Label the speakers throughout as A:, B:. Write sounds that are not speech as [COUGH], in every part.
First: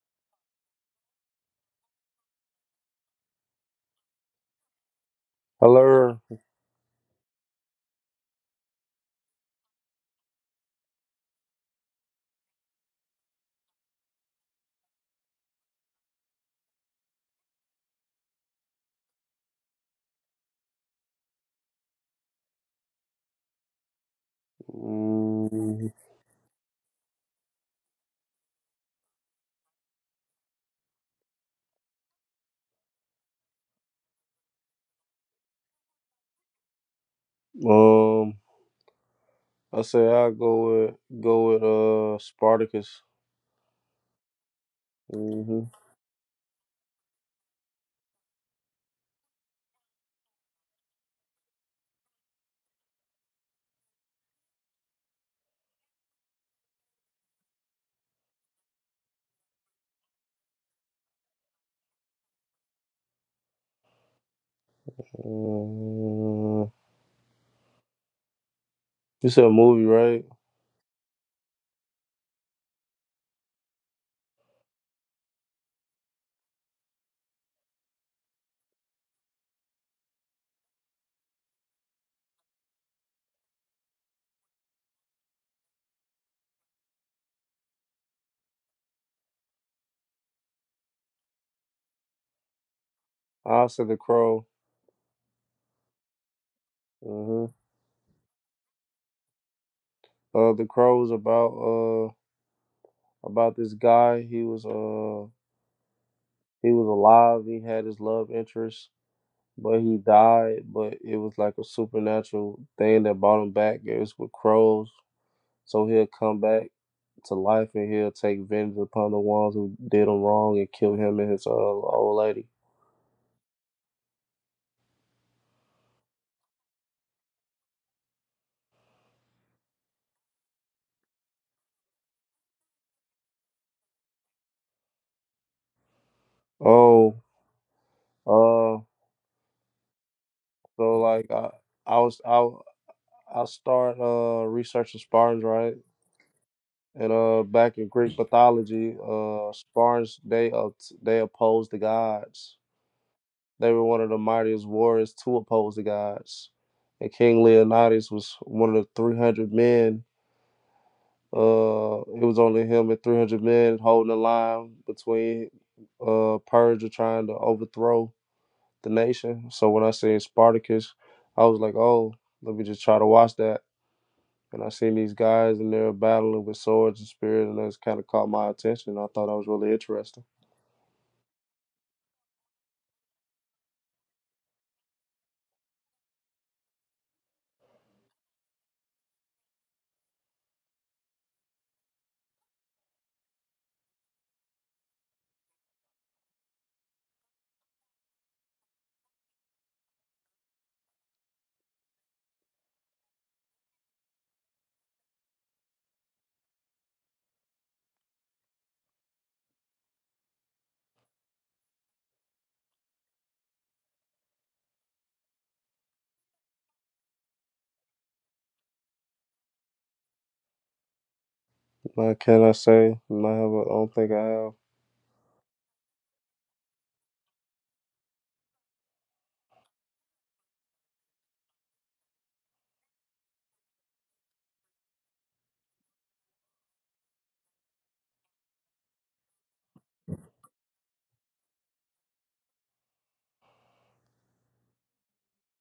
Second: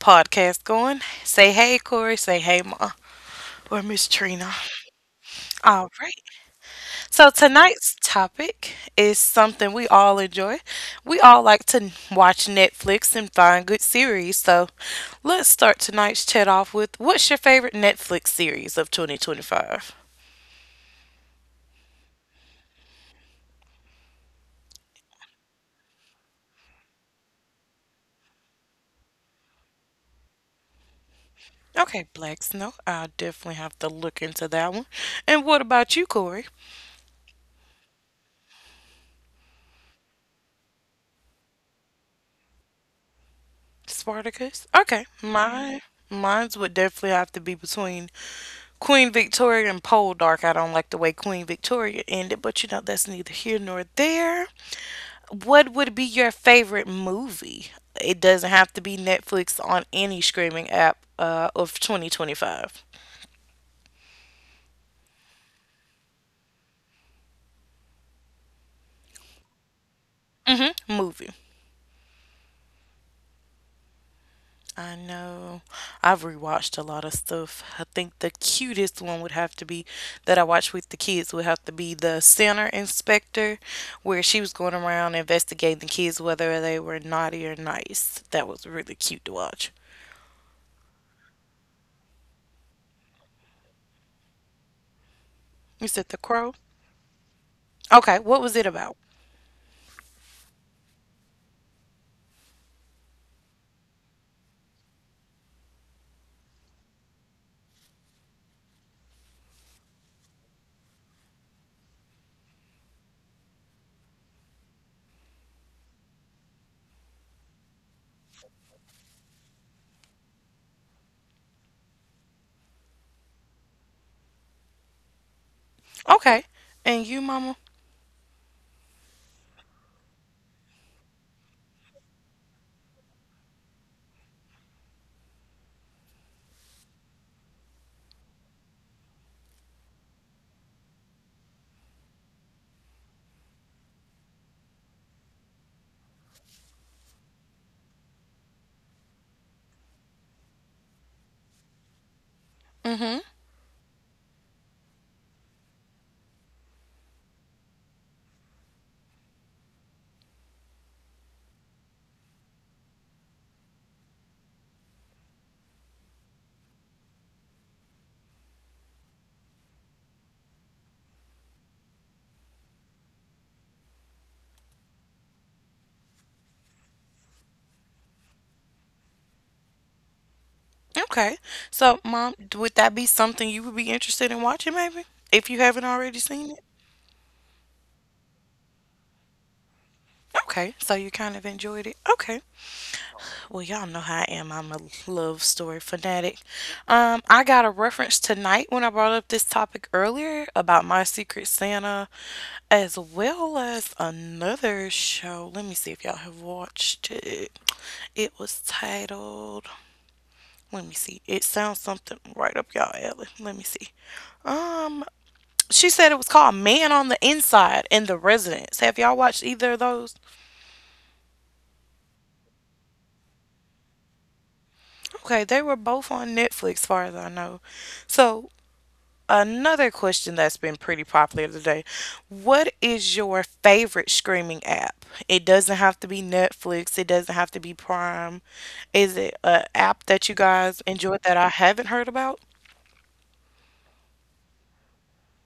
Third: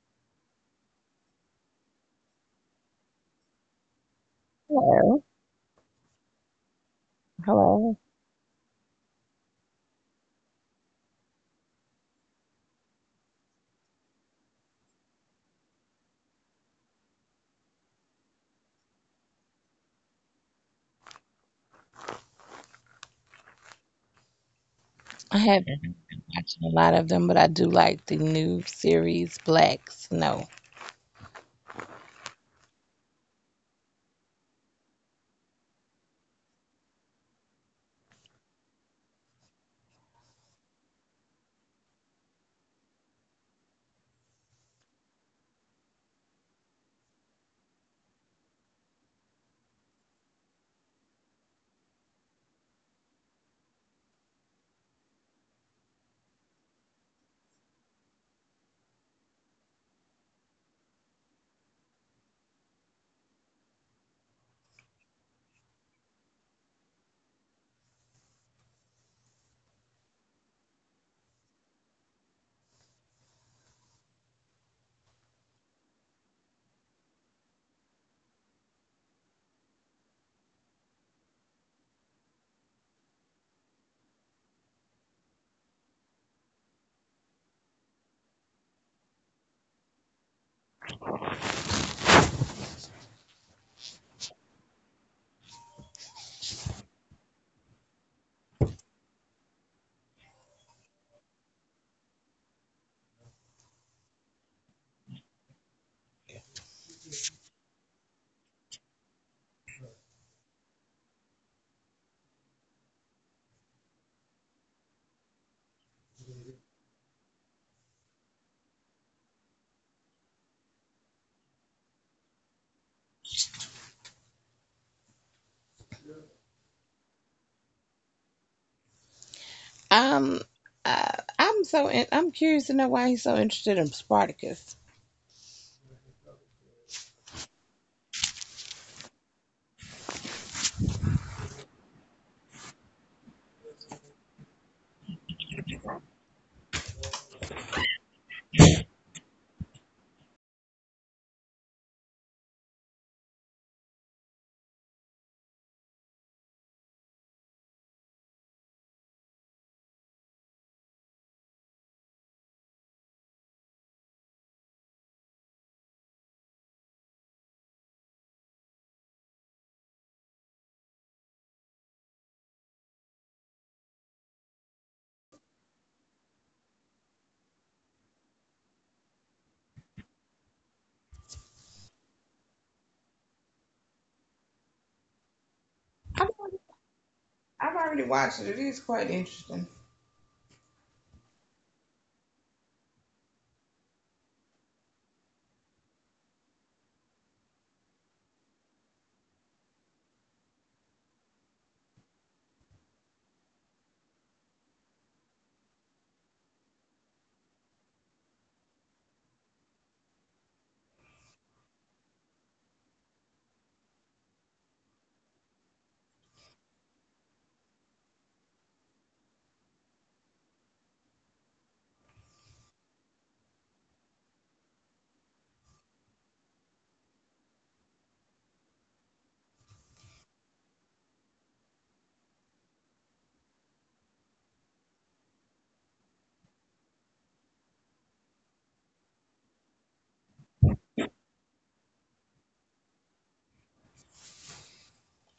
A: podcast going. Say hey, Corey. Say hey, Ma. Or Miss Trina.
B: Hello,
A: All
C: Hello.
A: right. So
B: hello.
A: tonight's topic is something we all enjoy. We all like to watch Netflix and find good series. So let's start tonight's chat off with what's your favorite Netflix series of 2025?
B: I
C: Mm,
B: haven't watched a lot of them, but I do like the new series Black Snow.
A: Okay, Black Snow. I'll definitely have to look into that one. And what about you, Corey?
C: um, I say I go with Spartacus.
A: Spartacus? Okay.
C: hmm
A: Mine's would definitely have to be between Queen Victoria and Poldark. I don't like the way Queen Victoria ended, but you know that's neither here nor there. What would be your favorite movie? It doesn't have to be Netflix on any streaming app of 2025.
C: Uh, you said a movie, right?
A: Mm-hmm. Movie. I know. I've rewatched a lot of stuff. I think the cutest one would have to be that I watched with the kids would have to be the center inspector, where she was going around investigating the kids whether they were naughty or nice. That was really cute to watch.
C: I said The Crow.
A: You said The Crow?
C: hmm
A: Okay, what was it about?
C: The Crow was about this guy. He was alive. He had his love interest, but he died. But it was like a supernatural thing that brought him back. It was with crows, so he'll come back to life, and he'll take vengeance upon the ones who did him wrong and kill him and his old lady.
A: Okay. And you, Mama?
B: Um, uh, I'm curious to know why he's so interested in Spartacus.
C: Oh, uh, so like I was I start researching Spartans, right, and back in Greek mythology, Spartans, they opposed the gods.
A: Mm-hmm.
C: They were one of the mightiest warriors to oppose the gods, and King Leonidas was one of the 300 men. It was only him and 300 men holding the line between Persia trying to overthrow the nation. So when I seen Spartacus, I was like, oh, let me just try to watch that. And I seen these guys and they're battling with swords and spears, and that's kind of caught my attention. I thought that was really interesting.
A: Okay. So, Mom, would that be something you would be interested in watching, maybe? If you haven't already
B: I've
A: seen it?
B: already, I've already watched it. It is quite interesting.
A: Okay. So you kind of enjoyed it? Okay. Well, y'all know how I am. I'm a love story fanatic. I got a reference tonight when I brought up this topic earlier about My Secret Santa, as well as another show. Let me see if y'all have watched it. It was titled, let me see. It sounds something right up y'all alley. Let me see. Um, she said it was called Man on the Inside and The Residence. Have y'all watched either of those?
C: What can I say? I have. I don't think I have.
A: Okay, they were both on Netflix, far as I know. So another question that's been pretty popular today. What is your favorite streaming app? It doesn't have to be Netflix, it doesn't have to be Prime. Is it an app that you guys enjoy that I haven't heard about?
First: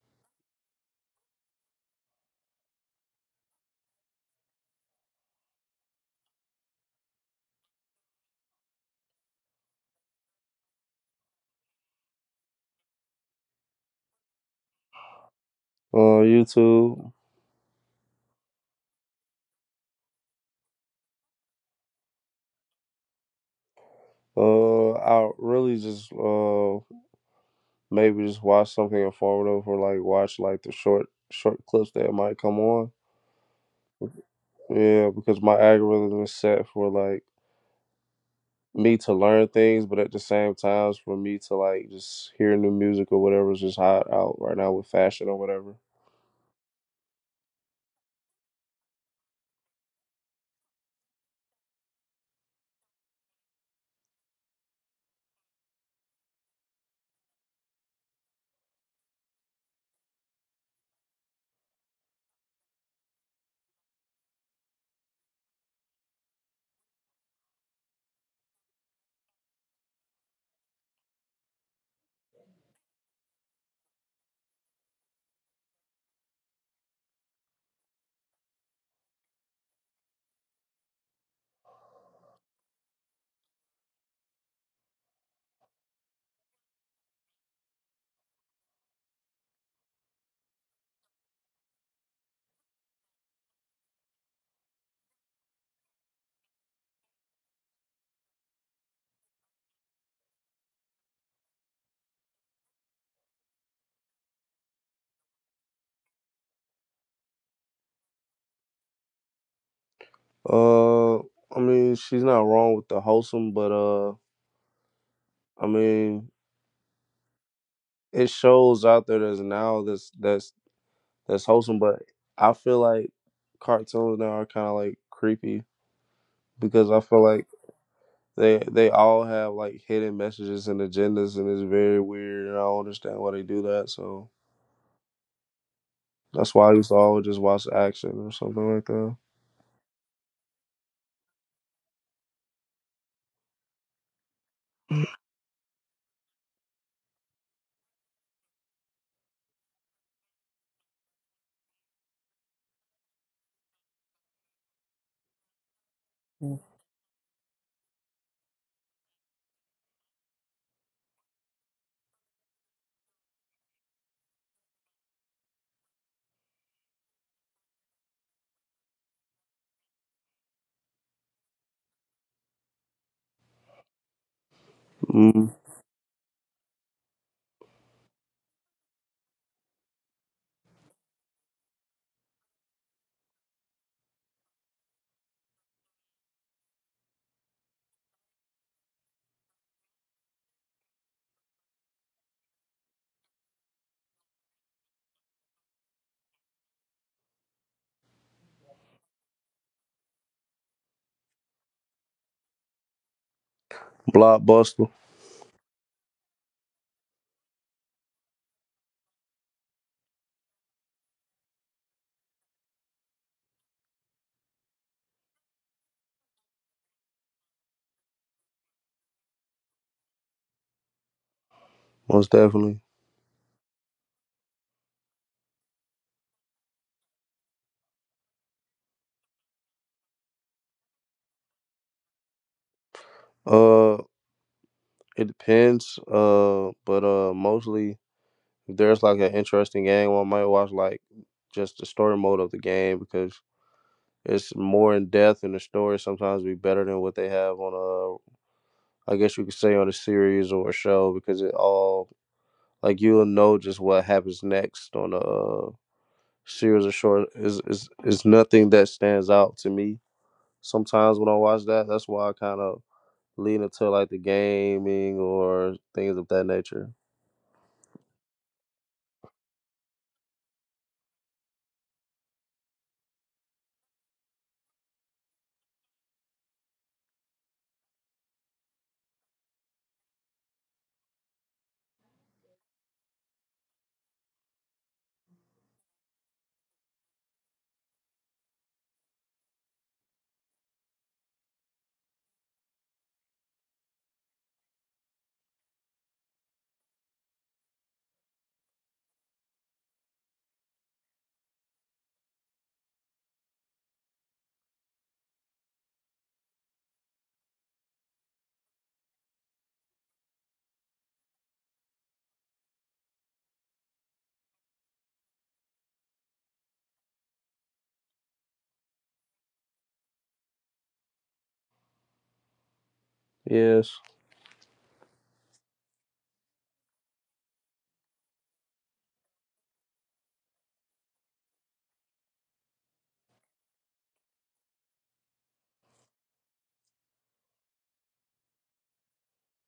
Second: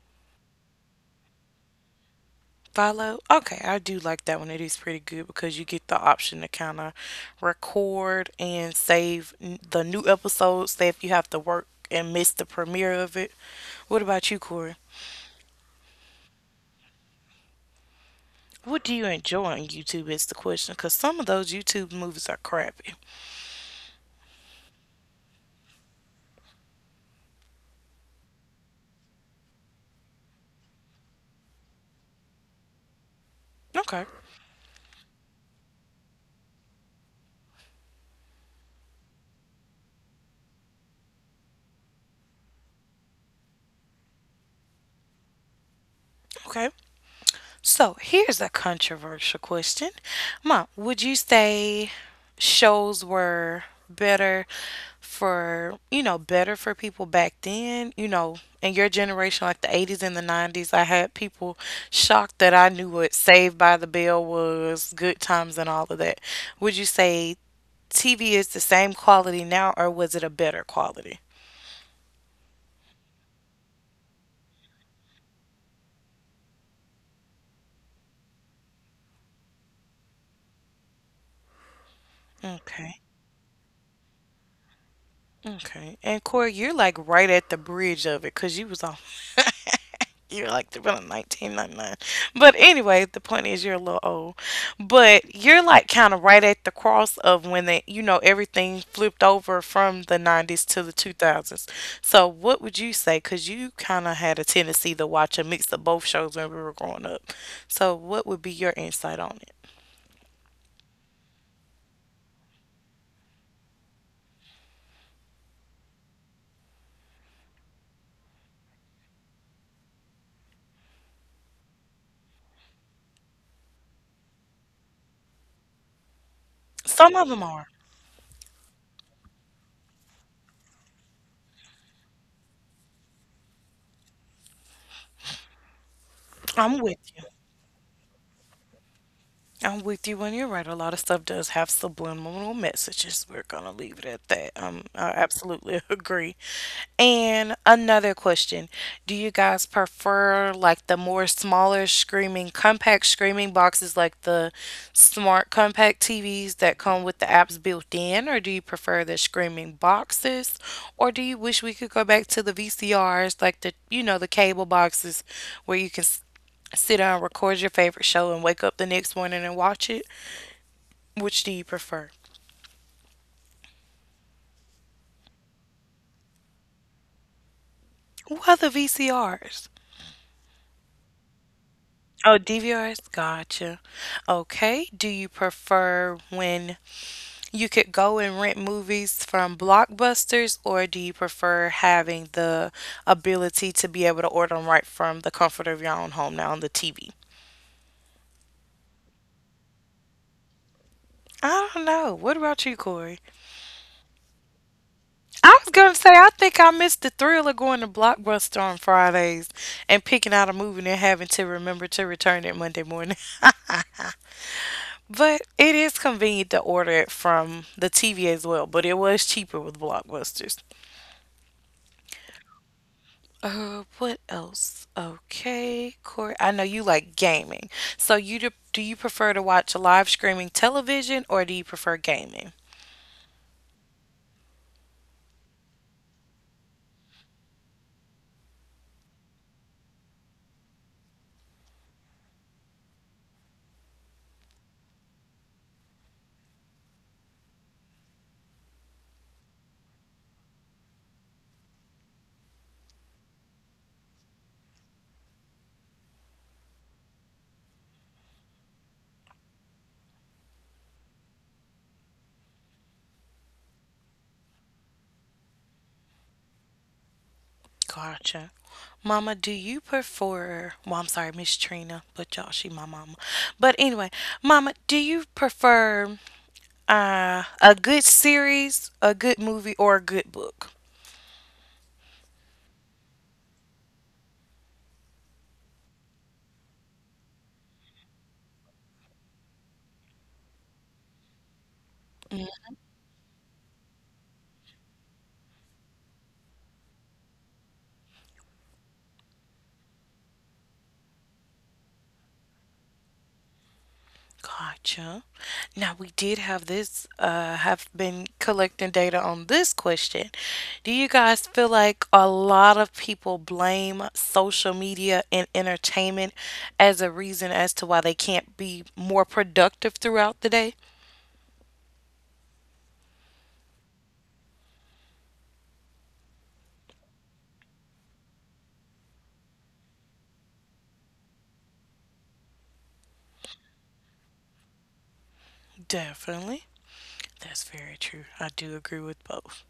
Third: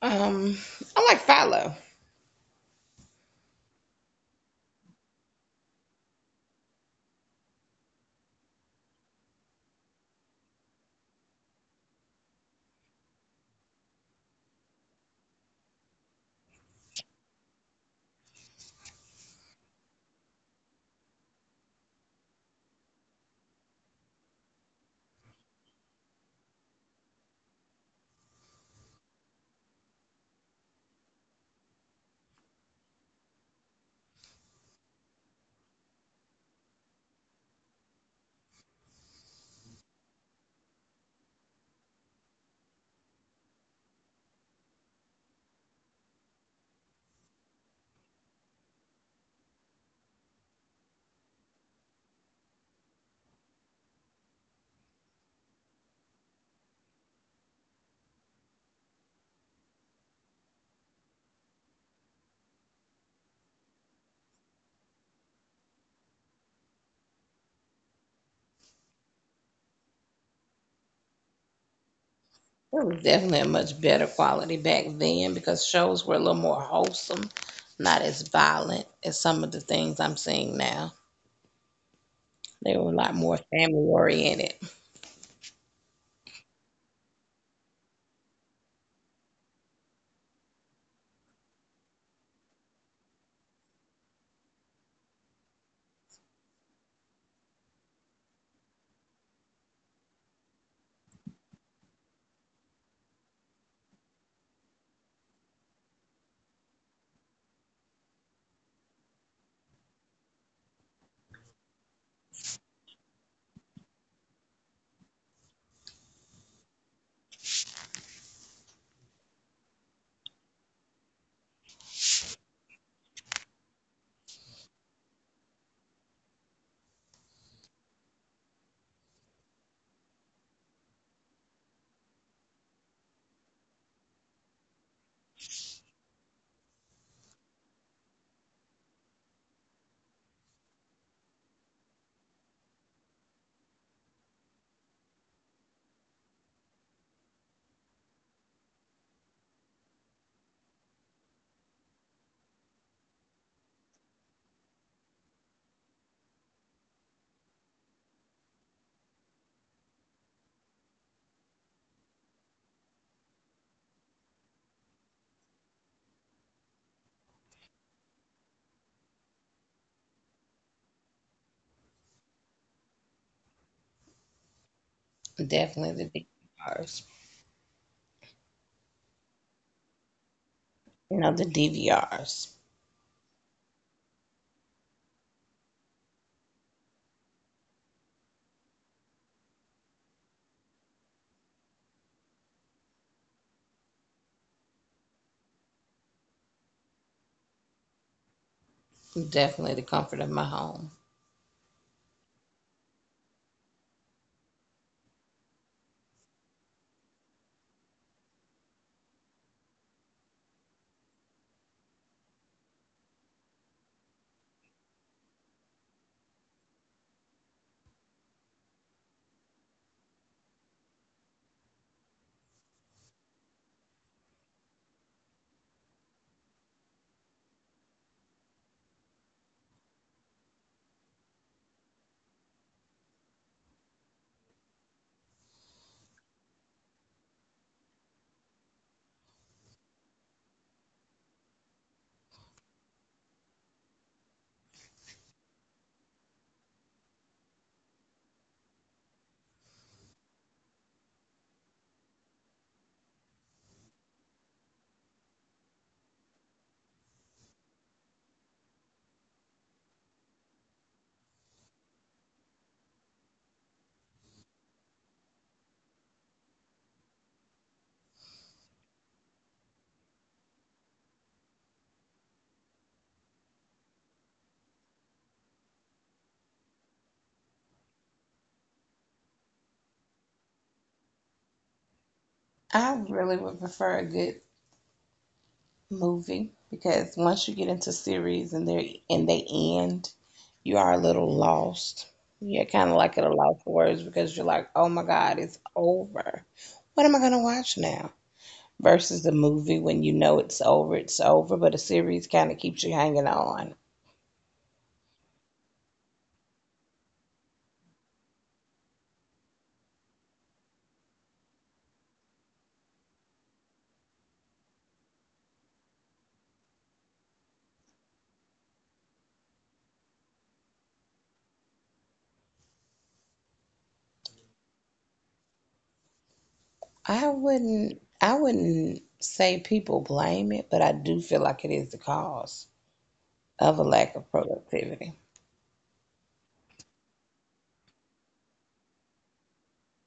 B: Um, I like Philo.
A: Follow? Okay, I do like that one. It is pretty good because you get the option to kind of record and save the new episodes, say if you have to work and miss the premiere of it. What about you, Corey?
C: YouTube.
A: What do you enjoy on YouTube is the question, because some of those YouTube movies are crappy.
C: I really just maybe just watch something informative, or like watch like the short clips that might come on.
A: Okay,
C: Yeah, because my algorithm is set for like me to learn things, but at the same time for me to like just hear new music or whatever's just hot out right now with fashion or whatever.
A: okay. So here's a controversial question. Mom, would you say shows were better for, you know, better for people back then? You know, in your generation, like the 80s and the 90s, I had people shocked that I knew what Saved by the Bell was, Good Times, and all of that. Would you say TV is the same quality now, or was it a better quality?
B: It was definitely a much better quality back then because shows were a little more wholesome, not as violent as some of the things I'm seeing now. They were a lot
A: Okay.
B: more family oriented.
A: Okay. And Corey, you're like right at the bridge of it because you was on. [LAUGHS] You're like the around 1999. But anyway, the point is you're a little old. But you're like kind of right at the cross of when they, you know, everything flipped over from the 90s to the 2000s. So what would you say? Because you kind of had a tendency to watch a mix of both shows when we were growing up. So what would be your insight on it?
C: Uh, I mean, she's not wrong with the wholesome, but I mean, it shows out there that's now that's wholesome, but I feel like cartoons now are kind of like creepy because I
A: Some
C: feel
A: of them
C: like
A: are.
C: they all have like hidden messages and agendas, and it's very weird. And I don't understand why they do that. So that's why I
A: I'm
C: used
A: with
C: to always just watch action or something like that.
A: I'm with you and you're right. A lot of stuff does have subliminal messages. We're gonna leave it at that. I absolutely [LAUGHS] agree. And another question: do you guys prefer like the more smaller screaming compact screaming boxes, like the smart compact TVs that come with the apps built in, or do you prefer the screaming boxes, or do you wish we could go back to the VCRs, like the you know the cable boxes, where you can sit down, record your favorite show, and wake up the next morning and watch it? Which do you prefer?
C: Mm,
B: Definitely the DVRs.
A: What are the VCRs?
B: You know, the DVRs.
A: Oh, DVRs? Gotcha. Okay. Do you prefer when you could go and rent movies from Blockbusters, or do you prefer having the ability to be able to order them right from the comfort of your own home now on the TV?
B: Definitely the comfort of my home.
A: I don't know. What about you, Corey?
C: Blockbuster,
A: I was gonna say, I think I missed the thrill of going to Blockbuster on Fridays and picking out a movie and having to remember to return it Monday morning. [LAUGHS] But it is convenient to order it from the TV as well, but it was cheaper with Blockbusters.
C: most definitely.
A: What else? Okay, Corey, I know you like gaming. So do you prefer to watch live streaming television or do you prefer gaming?
C: Uh, it depends. But Mostly, if there's like an interesting game, I might watch like just the story mode of the game, because it's more in depth, and the story sometimes be better than what they have on a, I guess you could say on a series or a show, because it all, like you'll know just what happens next on a series of short. Is nothing that stands out to me. Sometimes when I watch that, that's why I kind of lean into like the gaming or things of that nature.
A: Gotcha. Mama, do you prefer, well, I'm sorry, Miss Trina, but y'all, she my mama. But anyway, Mama, do you prefer a good series, a good movie, or a good book?
B: I really would prefer a good movie because once you get into series and they end, you are a little lost. You're kind of like at a loss for words because you're like, oh my God, it's over. What am I gonna watch now? Versus the movie when you know it's over, but a series kind of keeps you hanging on.
A: Gotcha. Now, we did have this, have been collecting data on this question. Do you guys feel like a lot of people blame social media and entertainment as a reason as to why they can't be more productive throughout the day?
C: Yes,
B: I wouldn't say people blame it, but I do feel like it is the cause of a lack of productivity.
A: Definitely. That's very true. I do agree with both.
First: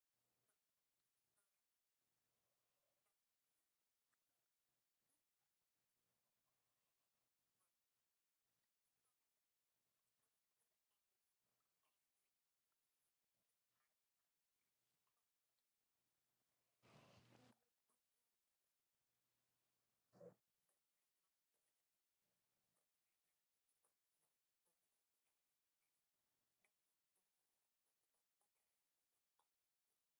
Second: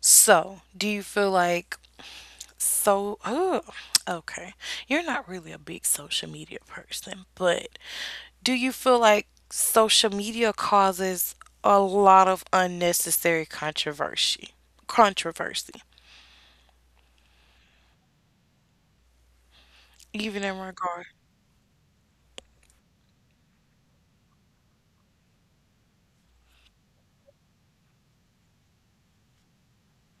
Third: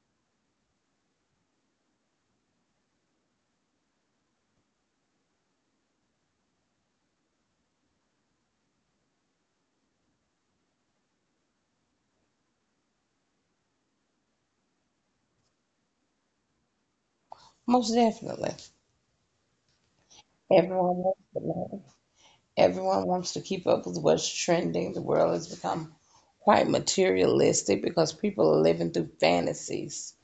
A: So, do you feel like so oh, okay. You're not really a big social media person, but do you feel like social media causes a lot of unnecessary controversy? Controversy,
B: Most definitely.
A: even in
B: Everyone
A: regard.
B: wants to learn. Everyone wants to keep up with what's trending. The world has become quite materialistic because people are living through fantasies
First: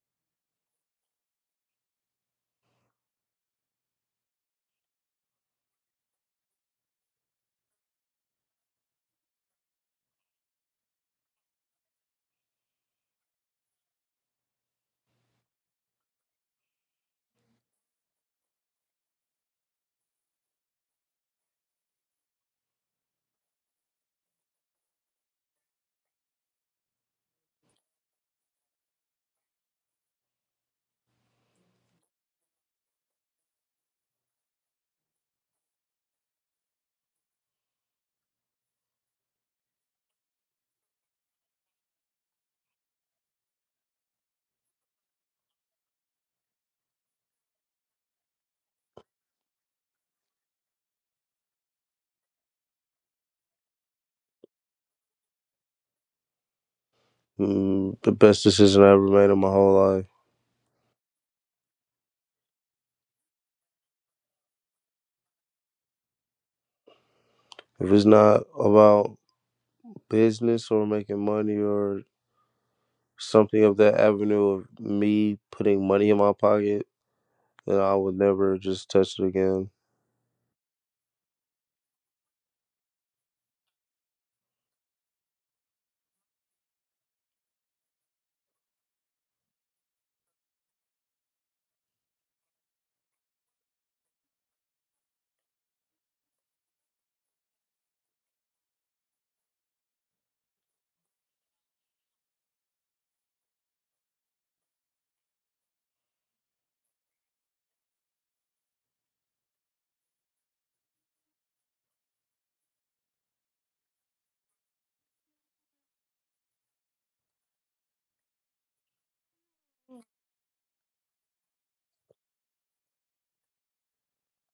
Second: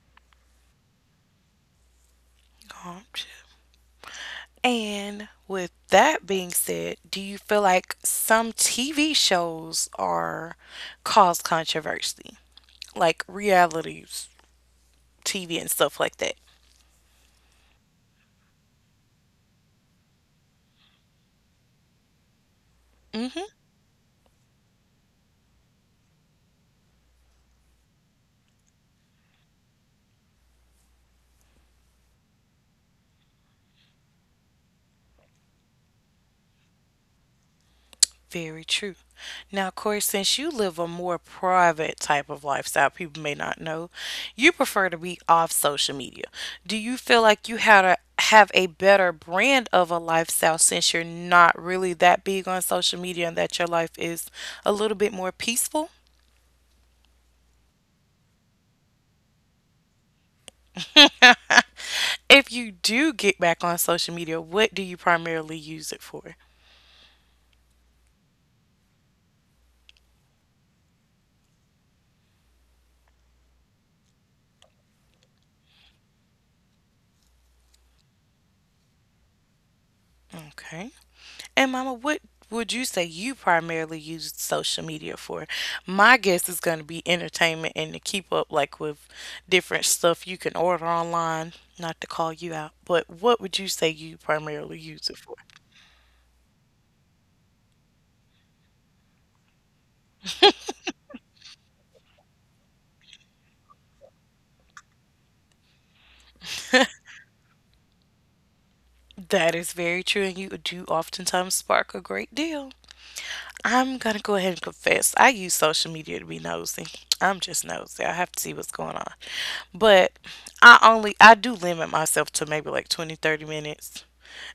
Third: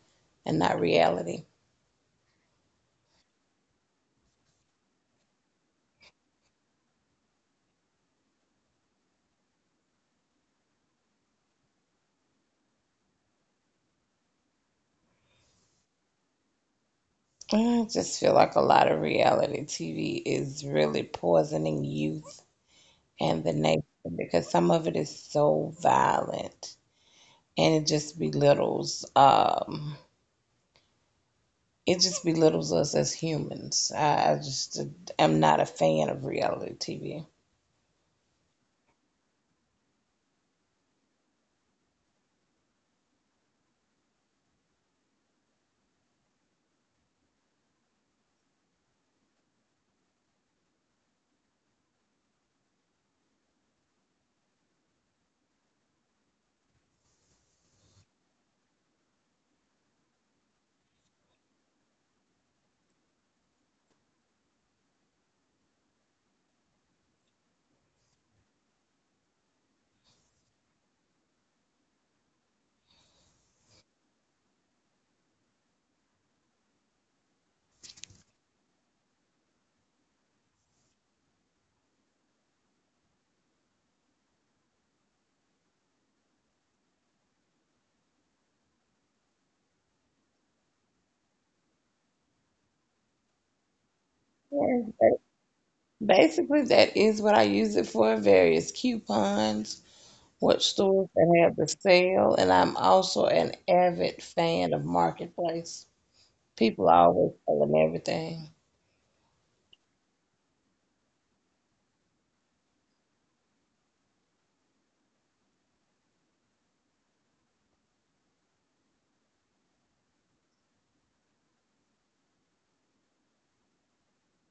B: and not reality.
A: Oh, shit. And with that being said, do you feel like some TV shows are cause controversy? Like reality TV and stuff like that.
B: I just feel like a lot of reality TV is really poisoning youth and
A: Mm-hmm.
B: the nation because some of it is so violent and it just belittles us as humans. I just am not a fan of reality TV.
A: Very true. Now, Corey, since you live a more private type of lifestyle, people may not know, you prefer to be off social media. Do you feel like you had to have a better brand of a lifestyle since you're not really that big on social media and that your life is a little bit more peaceful?
C: the best decision I ever made in my whole life.
A: If you do get back on social media, what do you primarily use it for?
C: If it's not about business or making money or something of that avenue of me putting money in my pocket, then I would never just touch it again.
A: Okay. And Mama, what would you say you primarily use social media for? My guess is going to be entertainment and to keep up like with different stuff you can order online, not to call you out, but what would you say you primarily
B: Yeah,
A: use it
B: but
A: for?
B: basically, that is what I use it for, various coupons, what stores that have the sale, and I'm also an avid fan of Marketplace. People are always selling everything.
A: That is very true and you do oftentimes spark a great deal. I'm gonna go ahead and confess. I use social media to be nosy. I'm just nosy. I have to see what's going on. But I do limit myself to maybe like 20, 30 minutes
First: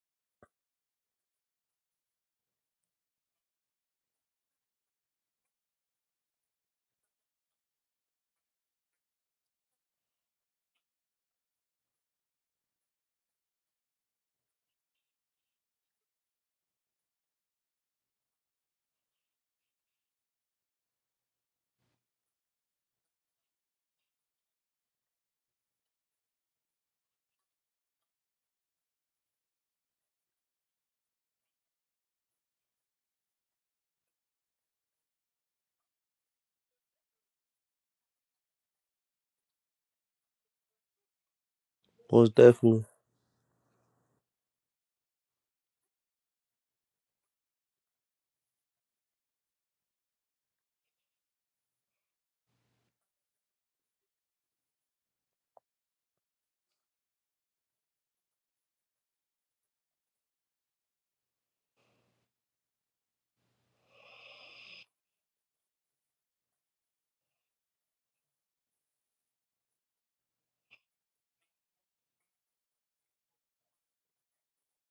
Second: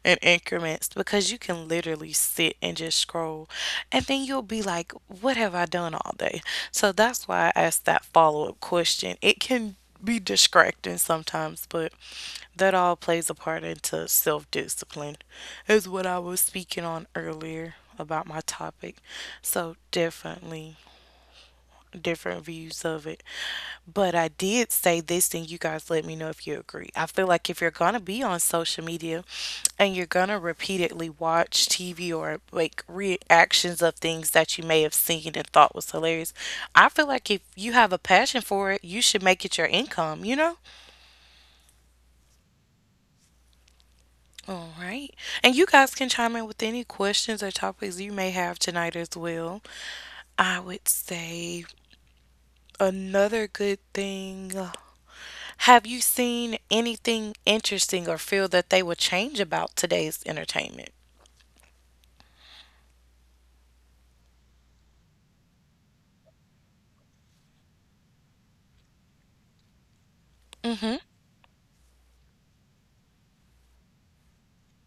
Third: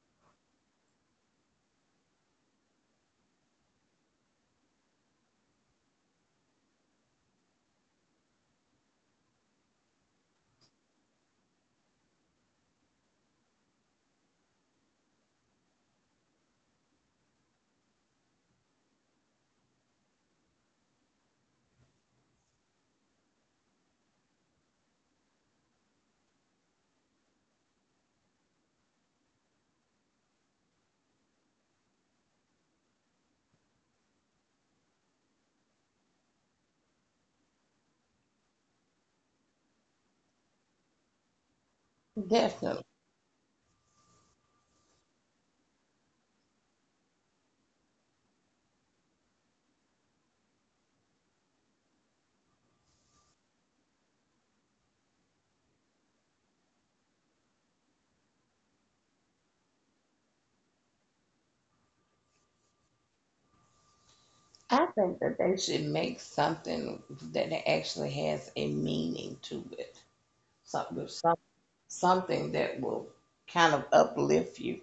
A: in increments because you can literally sit and just scroll and then you'll be like, what have I done all day? So that's why I asked that follow up question. It can be distracting sometimes, but that all plays a part into self discipline, is what I was speaking on earlier about my topic. So, definitely different views of it. But I did say this, and you guys let me know if you agree. I feel like if you're going to be on social media and you're going to repeatedly watch TV or like reactions of things that you may have seen and thought was hilarious, I feel like if you have a passion for it, you should make it your income, you know?
C: Most definitely.
B: Definitely.
A: All right. And you guys can chime in with any questions or topics you may have tonight as well. I would say another good thing. Have you seen anything interesting or feel that they would change about today's entertainment?
B: I think that they should make something that actually has a meaning to it.
A: Mm-hmm.
B: Something, some, something that will kind of uplift you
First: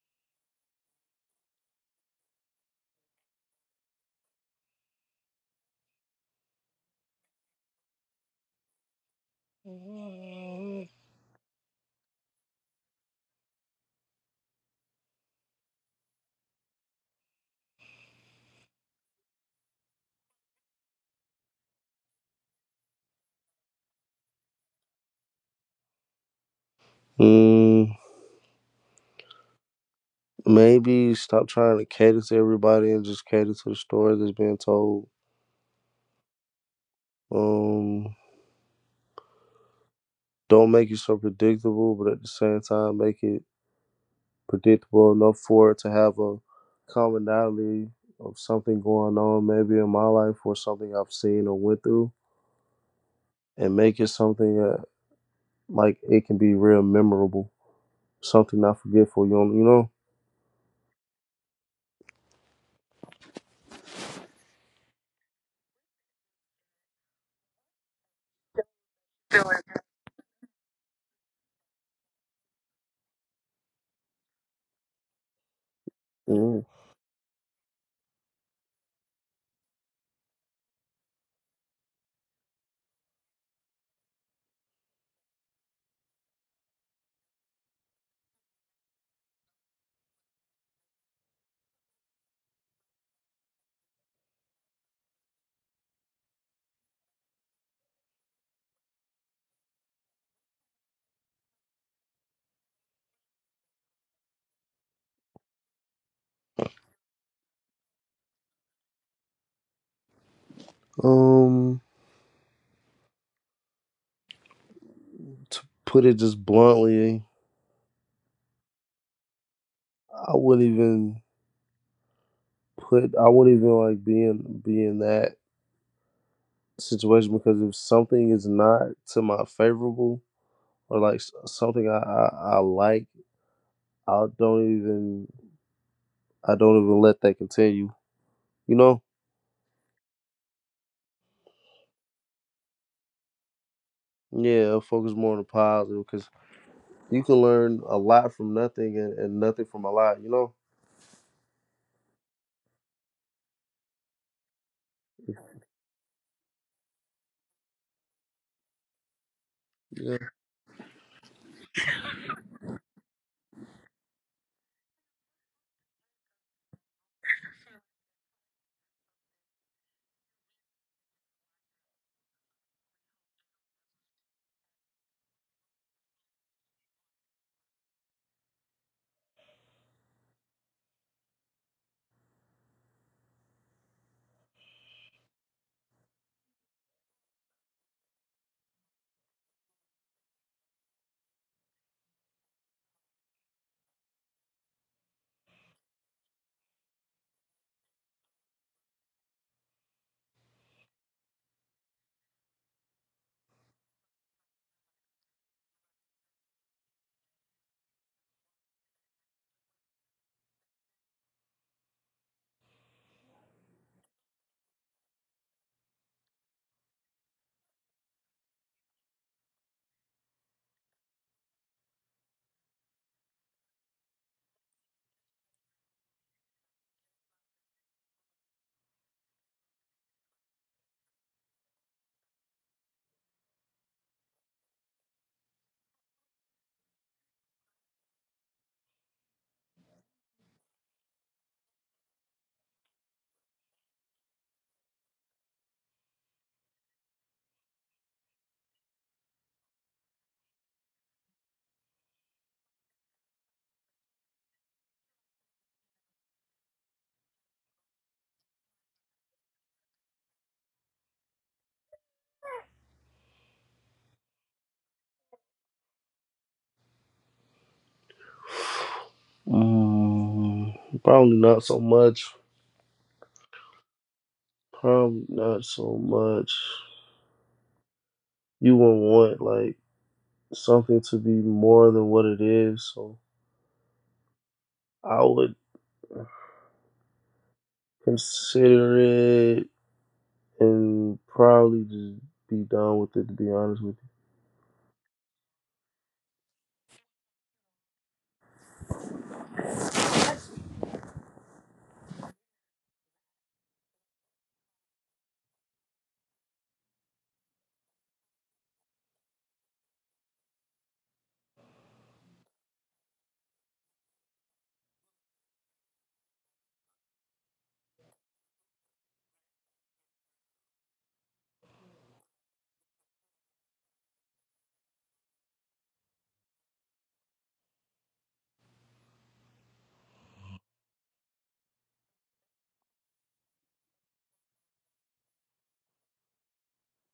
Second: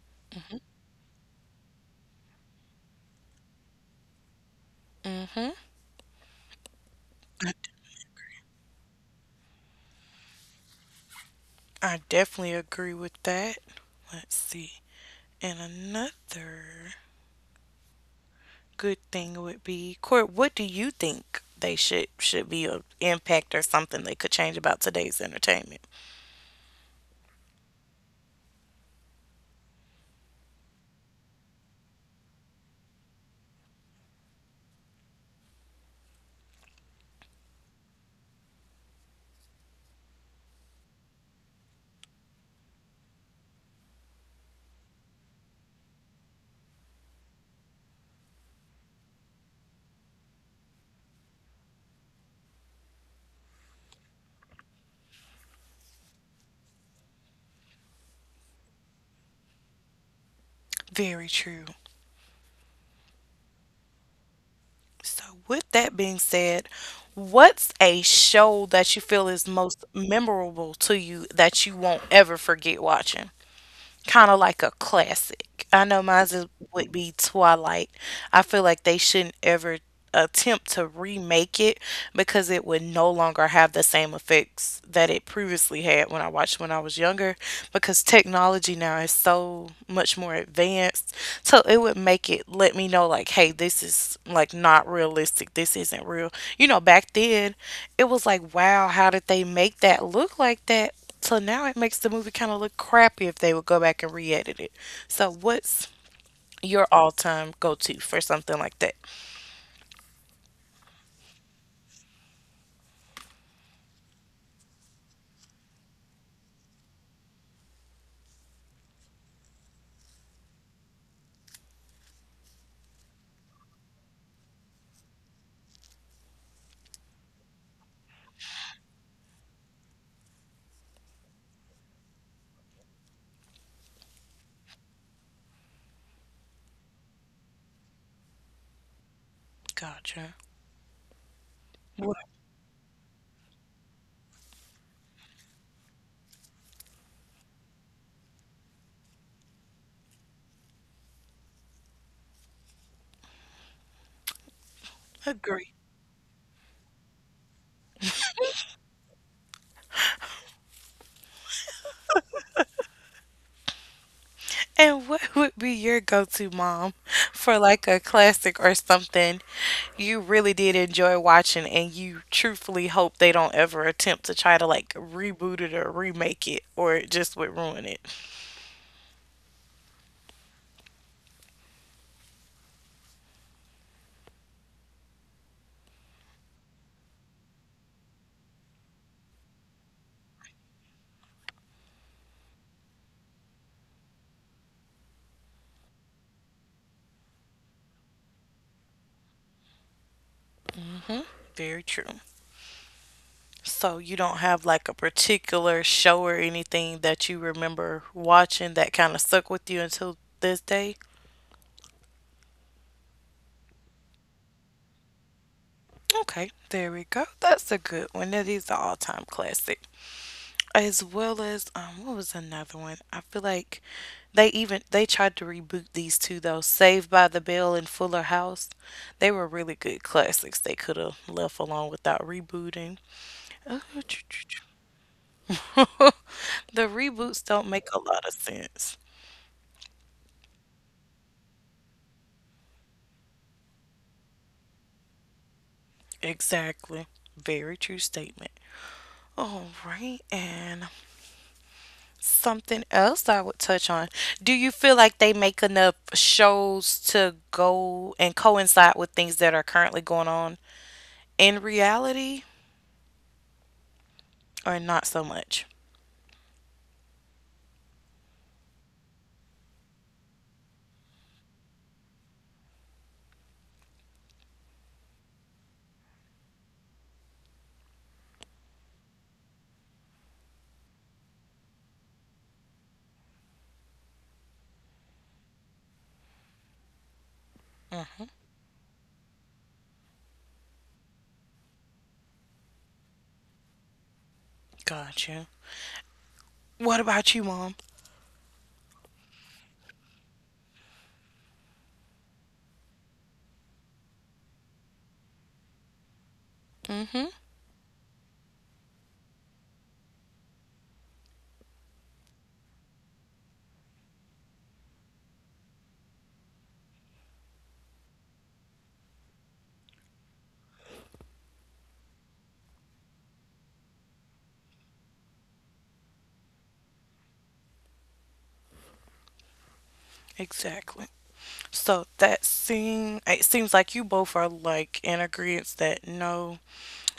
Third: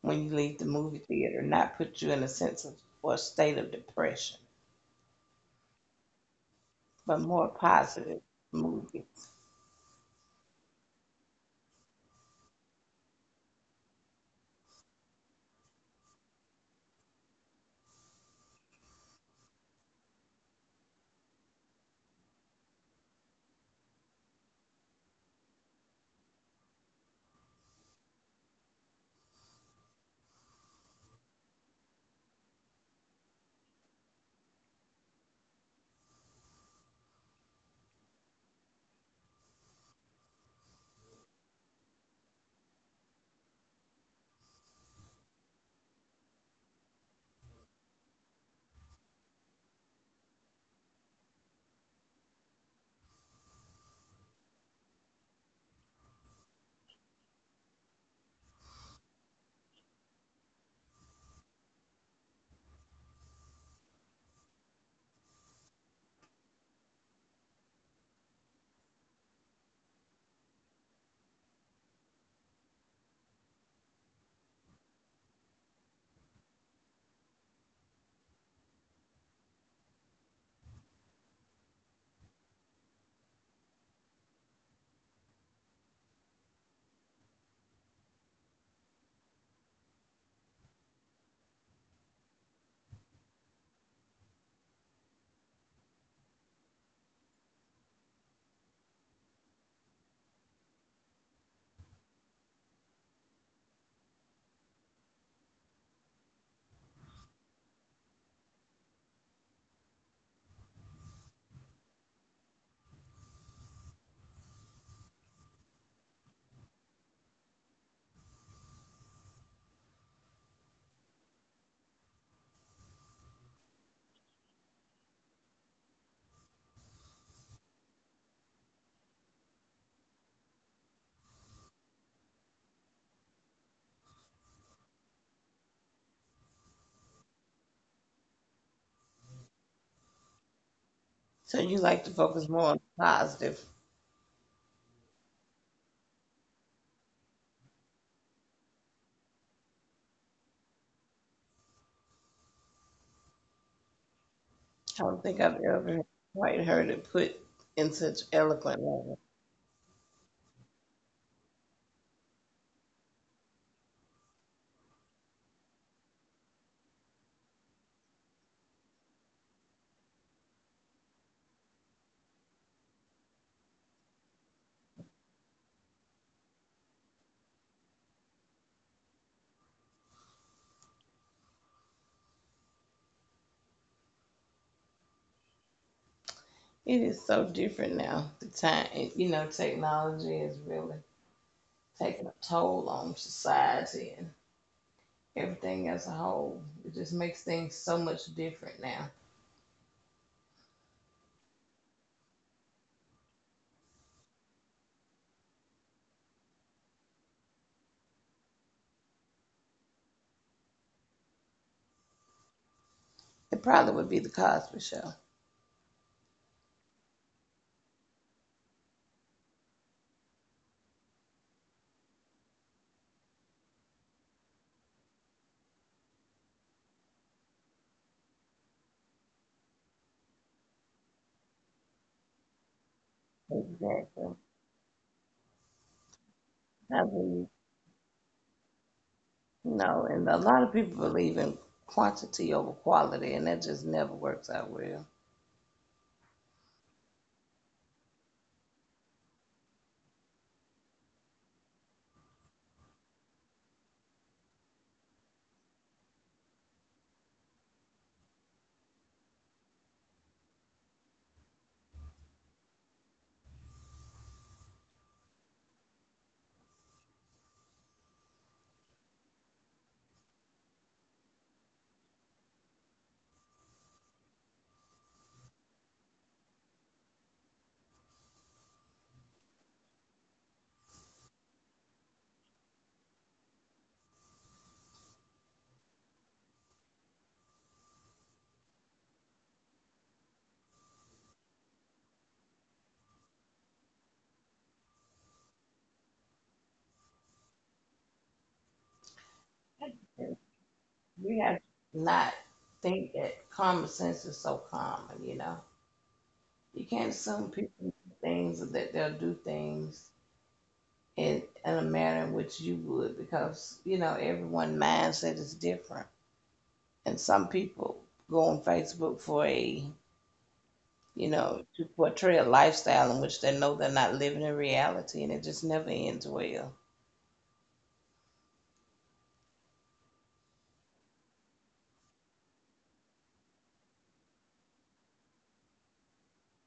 B: when you leave the movie theater, not put you in a sense of or state of depression, but more
A: I,
B: positive movie.
A: I definitely agree with that. Let's see. And another good thing would be, Court, what do you think they should be an impact or something they could change about today's entertainment?
C: Mm, Maybe stop trying to cater to everybody and just cater to the story that's being told. Um, don't make it so predictable, but at the same time, make it predictable enough for it to have a commonality of something going on, maybe in my life or something I've seen or went through, and make it something that like it can be real memorable, something not forgetful.
A: Very true. So, with that being said, what's a show that you feel is most memorable to you that you won't ever forget watching? Kind of like a classic. I know mine
C: You know.
A: is,
C: Mm.
A: would be Twilight. I feel like they shouldn't ever attempt to remake it because it would no longer have the same effects that it previously had when I watched when I was younger because technology now is so much more advanced. So it would make it let me know like hey this is like not realistic. This isn't real. You know back then it was like wow how did they make that look like that? So now it makes the movie kind of look crappy if they would go back and re-edit it. So what's your all-time go-to for something like that?
C: Um, to put it just bluntly, I wouldn't even I wouldn't even like be in that situation, because if something is not to my favorable, or something I like, I don't even I don't even let that continue. You know?
A: Gotcha.
B: So you
A: What?
B: like to focus more on positive.
C: Yeah, I focus more on the positive because you can learn a lot from nothing, and and nothing from a lot. You know?
B: I don't think
A: Agree.
B: I've ever quite heard it put in such eloquent language.
C: Yeah.
A: And what would be your go-to mom for like a classic or something you really did enjoy watching and you truthfully hope they don't ever attempt to try to like reboot it or remake it or it just would ruin it?
B: It is so different now. The time, you know, technology is really taking a toll on society and everything as a whole. It just makes things so much different now.
A: Very true. So you don't have like a particular show or anything that you remember watching that kind of stuck with you until this day?
B: It probably would be the Cosby Show.
A: Okay, there we go. That's a good one. Now, these are all time classic. As well as what was another one? I feel like they even they tried to reboot these two though. Saved by the Bell and Fuller House. They were really good classics. They could have left alone without rebooting. [LAUGHS]
B: Exactly.
A: The reboots
B: I
A: don't make a
B: believe
A: lot of sense.
B: no, and a lot of people believe in quantity over quality, and that just never works out well.
A: Exactly. Very true statement. All right. And something else I would touch on. Do you feel like they make enough shows to go and coincide with things that are currently going on in reality or not so much?
C: Mm, Probably not so much. Probably not so much. You would want like something to be more than what it is. So I would
A: Mm-hmm.
C: consider it and probably just be done with it. To be honest with
A: Gotcha. What about you, Mom?
B: And we have to not think that common sense is so common, you know.
A: Mm-hmm.
B: You can't assume people know things or that they'll do things in a manner in which you would because, you know, everyone's mindset is different. And some people go on Facebook for you know, to portray a lifestyle in which they know they're not living in reality, and it just never ends well.
A: Exactly. So that seem it seems like you both are like in agreement that no,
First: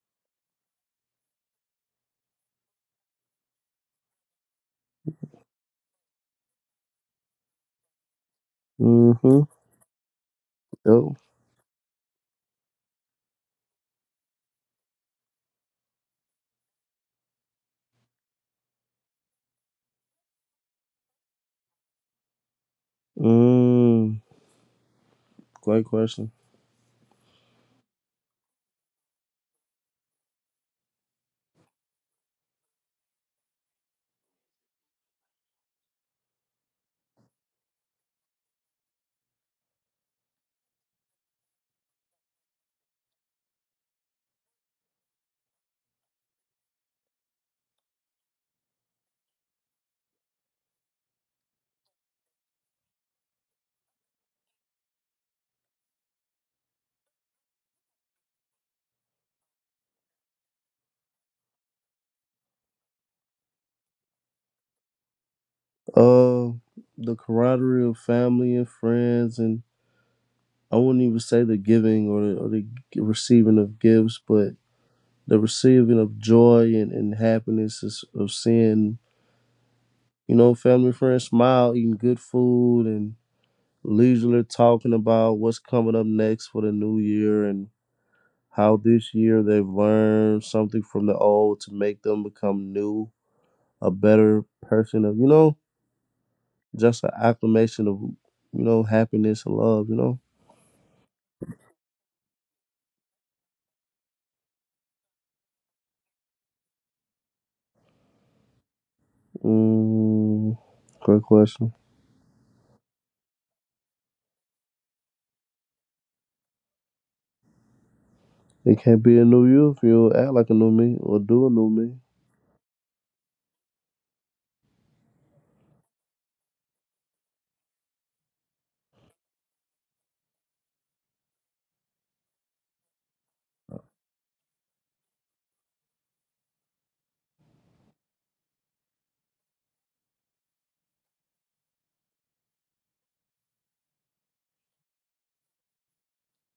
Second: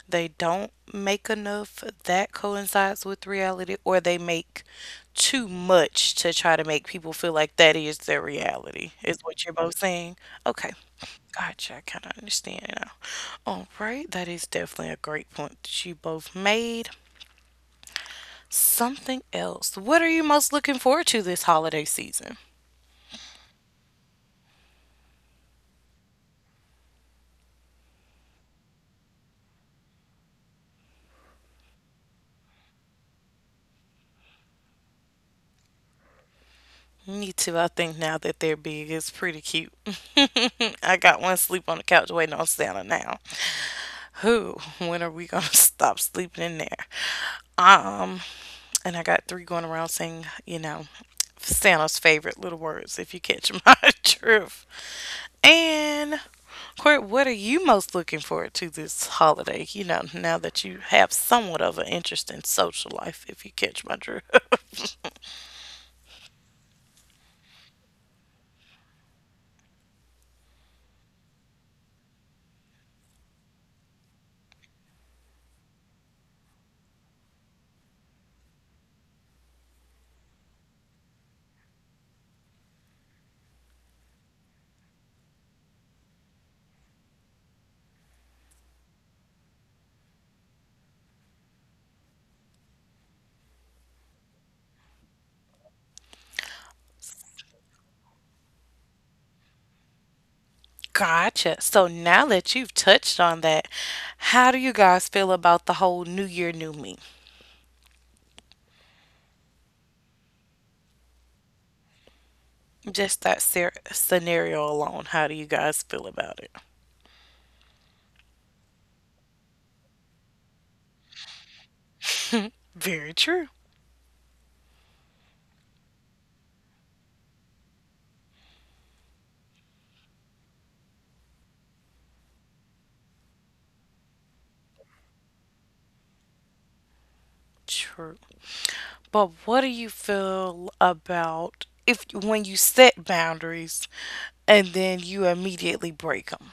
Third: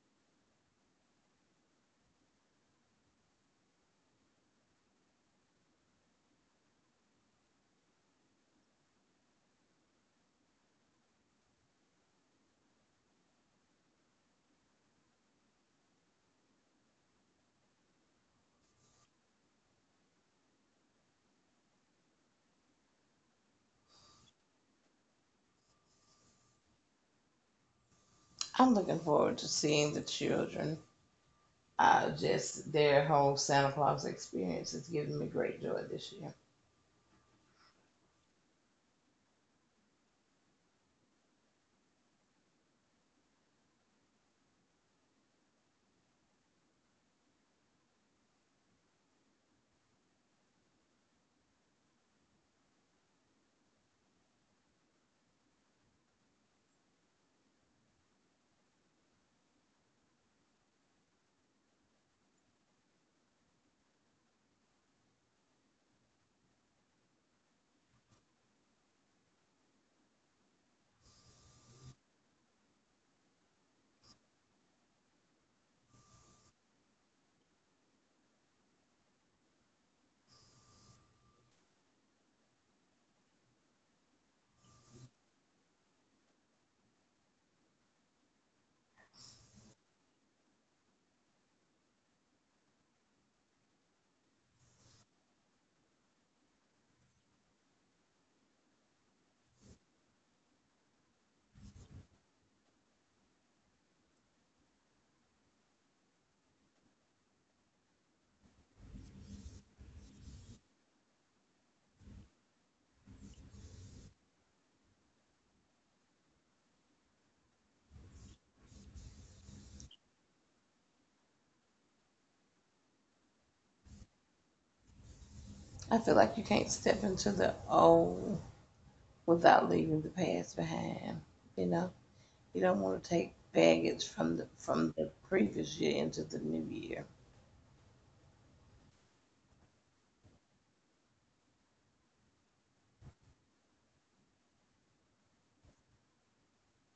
A: they don't make enough that coincides with reality, or they make too much to try to make people feel like that is their
C: you.
A: reality, is
C: Mm-hmm.
A: what you're both saying. Okay.
C: Oh.
A: Gotcha, I kind of understand now. All right, that is definitely a great point that you both made. Something else, what are you most looking forward to this holiday season?
C: Mm. Great question.
B: I'm looking forward to seeing the children. Just their whole Santa Claus experience is giving me great joy this year.
A: Me too. I think now that they're big, it's pretty cute. [LAUGHS] I got one sleep on the couch waiting on Santa now. Who? [LAUGHS] When are we gonna [LAUGHS] stop sleeping in there? Um, and I got three going around saying, Santa's favorite little words, if you catch [LAUGHS] my drift. And Court, what are you most looking forward to this holiday? You know, now that you have somewhat of an interest in social life, if you catch my drift.
C: Uh, the camaraderie of family and friends, and I wouldn't even say the giving or the receiving of gifts, but the receiving of joy and happiness, is, of seeing, you know, family and friends smile, eating good food, and leisurely talking about what's coming up next for the new year, and how this year they've learned something from the old to make them become new, a better person of, you know, just an acclamation of, you know, happiness and love.
A: [LAUGHS] Gotcha. So now that you've touched on that, how do you guys feel about the whole New Year, New Me?
C: Mm, Great question.
A: Just that scenario alone, how do you guys feel about it?
C: It can't be a new you if you act like a new me or do a new me.
A: Very true.
B: I feel like you can't step into the old without leaving the past behind. You know, you don't want to take baggage from the previous year into the new year.
A: True. But what do you feel about if when you set boundaries and then you immediately break them?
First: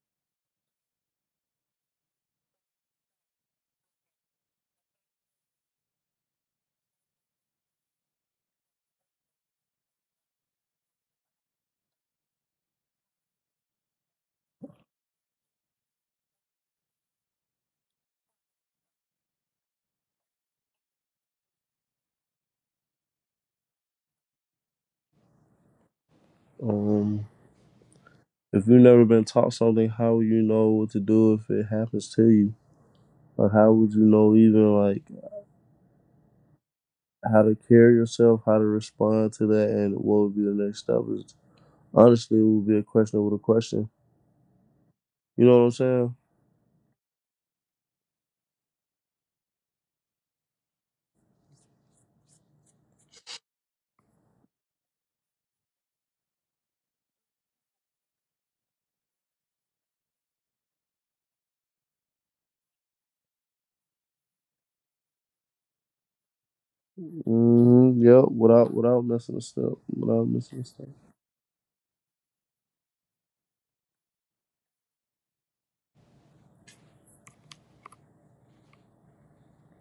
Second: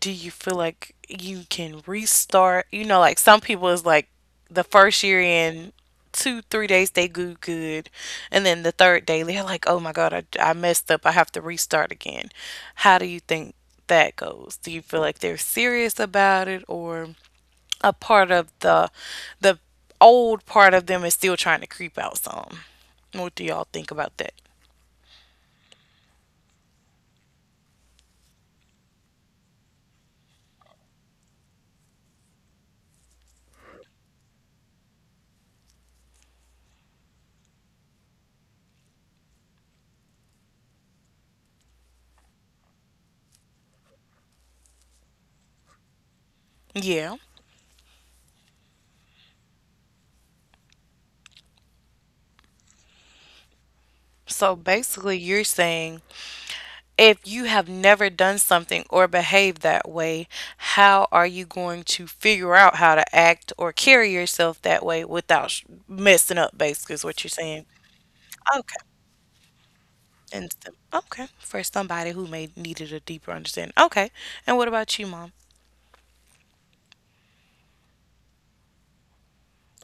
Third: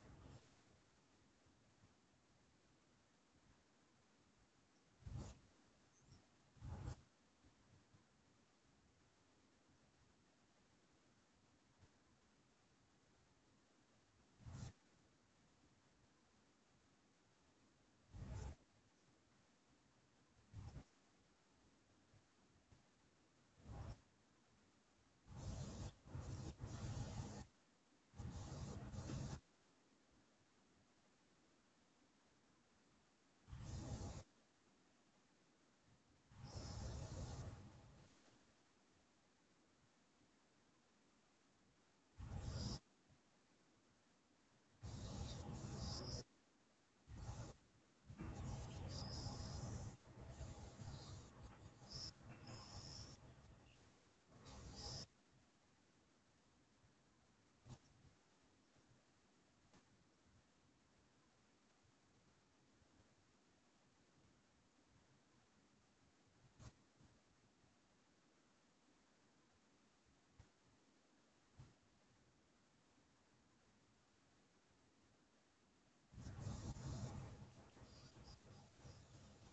A: Do you feel like you can restart? You know, like some people is like the first year in two, 3 days they do good, and then the third day they're like, oh my god, I messed up, I have to restart again. How do you think that goes? Do you feel like they're serious about it, or a part of the old part of them is still trying to creep out some? What do y'all think about that?
C: Um, if you've never been taught something, how would you know what to do if it happens to you? Or how would you know even like how to carry yourself, how to respond to that, and what would be the next step? Is Honestly, it would be a question over a question. You know what I'm saying?
A: Yeah. So basically, you're saying if you have never done something or behaved that way, how are you going to figure out how to act or carry yourself that way without messing up, basically, is what you're saying?
C: Yep. Without
A: Okay.
C: without missing a step. Without missing a step. [LAUGHS]
A: Okay. For somebody who may needed a deeper understanding. Okay. And what about you, Mom?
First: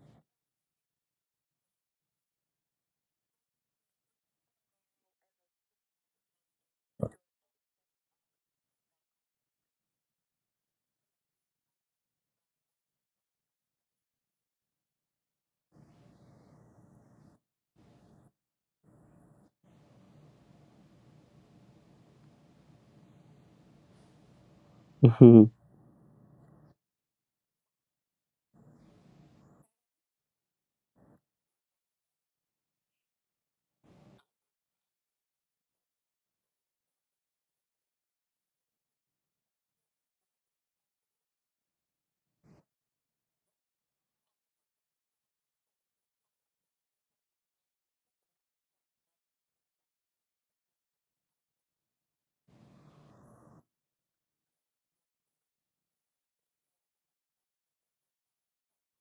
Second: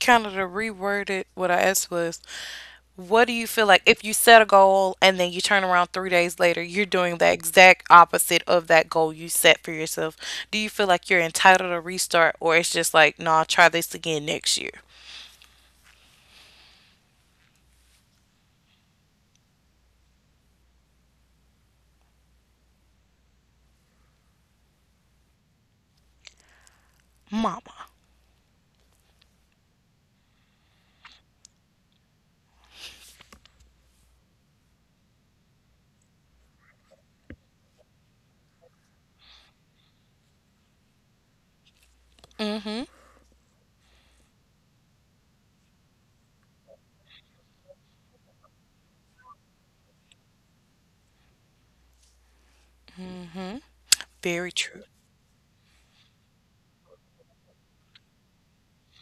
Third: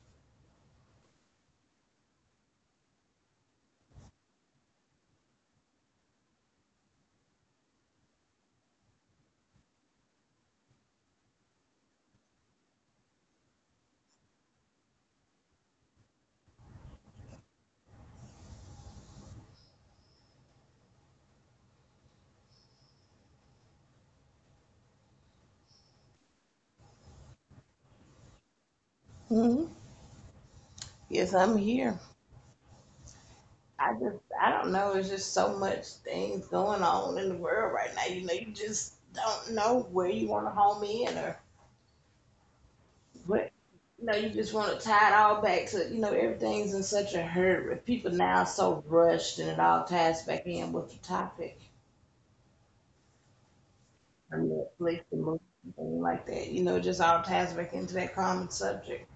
A: Kind of the reworded what I asked was, what do you feel like if you set a goal and then you turn around 3 days later, you're doing the exact opposite of that goal you set for yourself? Do you feel like you're entitled to restart, or it's just like, no, I'll try this again next year?
C: um.
A: Mama.
B: Hmm. Yes, I'm here. I don't know. It's just so much things going on in the world right now. You know, you just don't know where you want to home in or.
A: Mm-hmm.
B: But you know, you just want to tie it all back to, you know, everything's in such a hurry. People now so rushed, and it all ties back in with the topic, or
A: Very true.
B: Netflix, the movie, thing like that. You know, it just all ties back into that common subject.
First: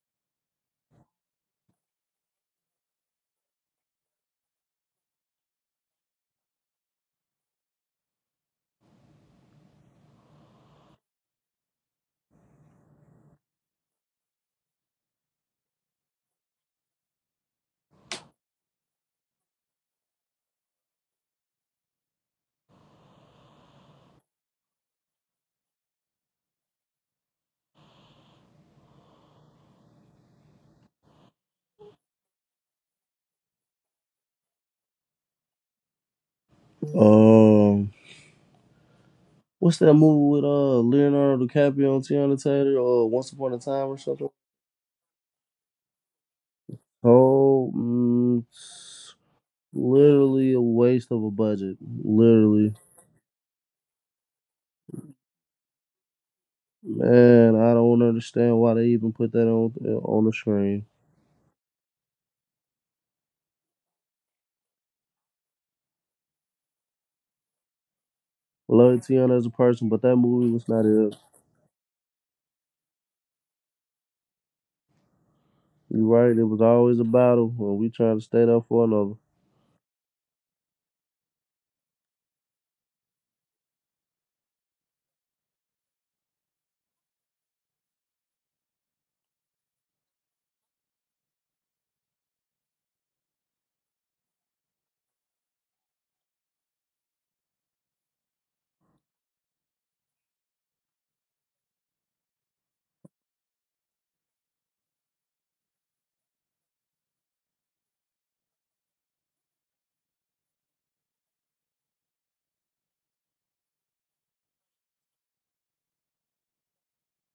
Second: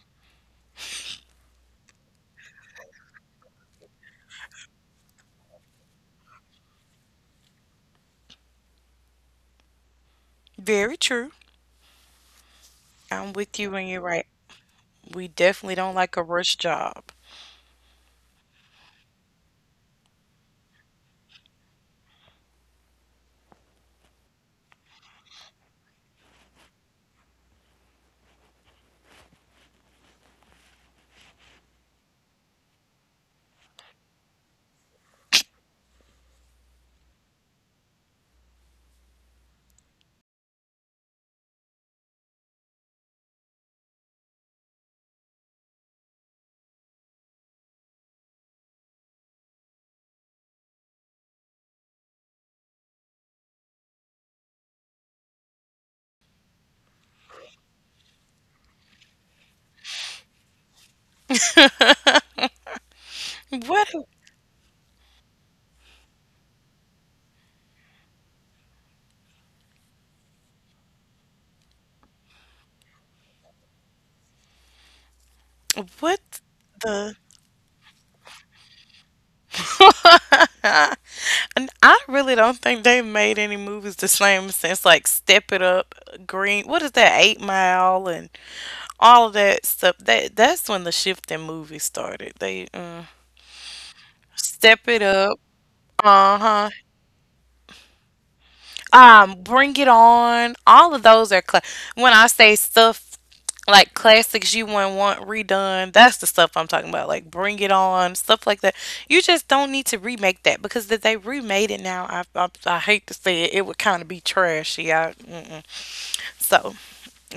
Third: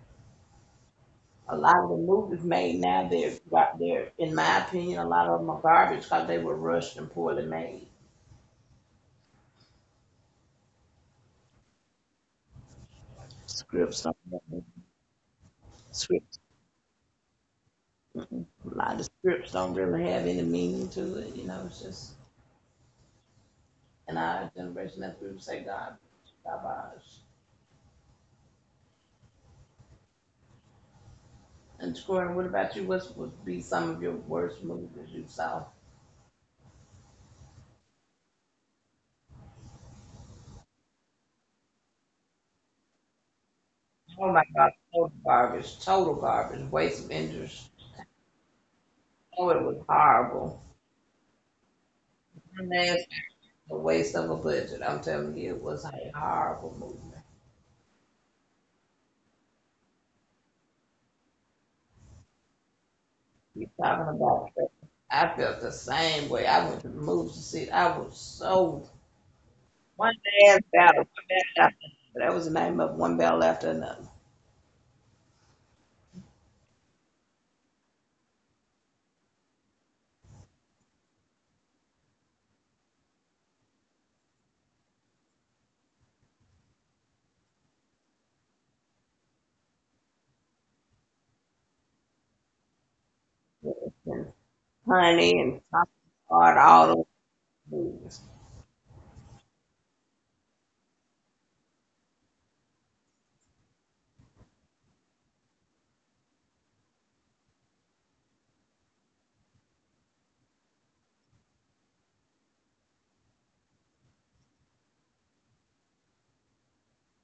B: A lot of the movies made now, they're in my opinion, a lot of them are garbage because they were rushed and poorly made.
A: Very true. I'm with you when
B: Scripts
A: you're
B: don't
A: right.
B: have-
A: We definitely don't like a
B: Scripts.
A: rush job.
B: A lot of scripts don't really have any meaning to it. You know, it's just in our generation that's we would say garbage, garbage. And Troy, what about you? What would be some of your worst movies you saw?
C: What's that movie with Leonardo DiCaprio and Tiana Taylor? Or Once Upon a Time or
B: Oh
C: something?
B: my God, total garbage, waste of interest.
C: Oh, mm,
B: Oh, it was horrible.
C: Literally a waste of a budget. Literally,
B: Nasty, a waste of a budget. I'm telling you, it was a horrible movie.
C: man. I don't understand why they even put that on the screen.
B: You talking
A: What?
B: about, I felt the same way. I went to the movies to see. I was so
C: Love Tiana as a person, but that
B: one
C: movie was not
B: man's
C: it.
B: one man after another. That was the name of One Battle After Another.
C: You right?
A: What
C: It was always a
A: the?
C: battle when we tried to stay up for another.
A: And I really don't think they made any movies the same since like Step It Up, Green. What is that? Eight Mile and all of that stuff. That that's when the shift in movies started. They
B: And
A: step it
B: Honey
A: up.
B: and Top
A: Uh
B: Guard,
A: huh.
B: all those movies.
A: Bring It On. All of those are cla when I say stuff like classics you wouldn't want redone. That's the stuff I'm talking about. Like Bring It On, stuff like that. You just don't need to remake that because if they remade it now, I hate to say it, it would kind of be trashy. I, mm-mm. So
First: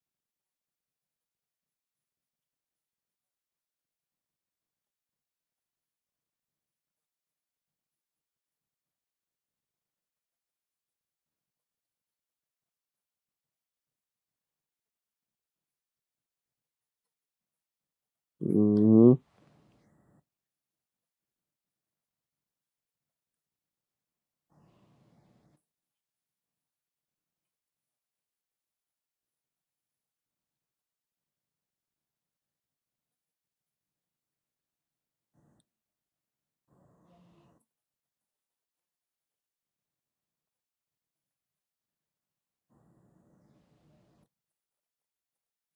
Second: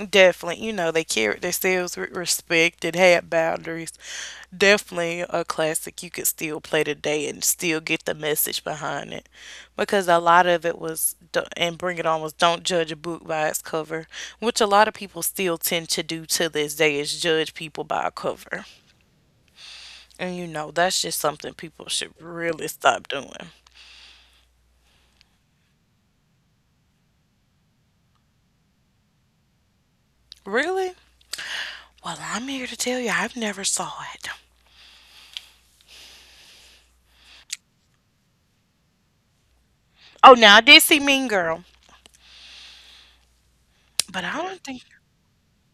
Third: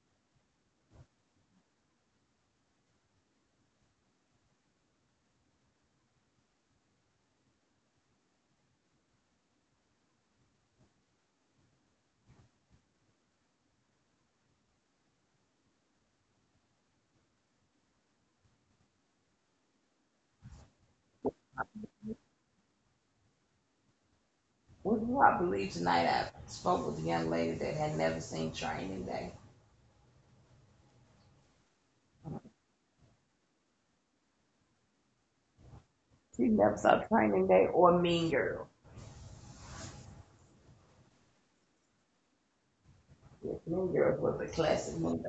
A: definitely, you know, they carried themselves with respect and had boundaries. Definitely a classic you could still play today and still get the message behind it. Because a lot of it was, and Bring It On was don't judge a book by its cover, which a lot of people still tend to do to this day, is judge people by a cover.
C: hmm
A: And you know, that's just something people should really stop doing.
B: Which I believe tonight I spoke with a young lady that had never seen Training Day.
A: Really? Well, I'm here to tell you, I've never saw it.
B: She never saw Training Day or Mean Girls.
A: Oh, now I did see Mean Girl,
B: Yes,
A: but
B: Mean
A: I don't
B: Girls
A: think.
B: was a classic movie.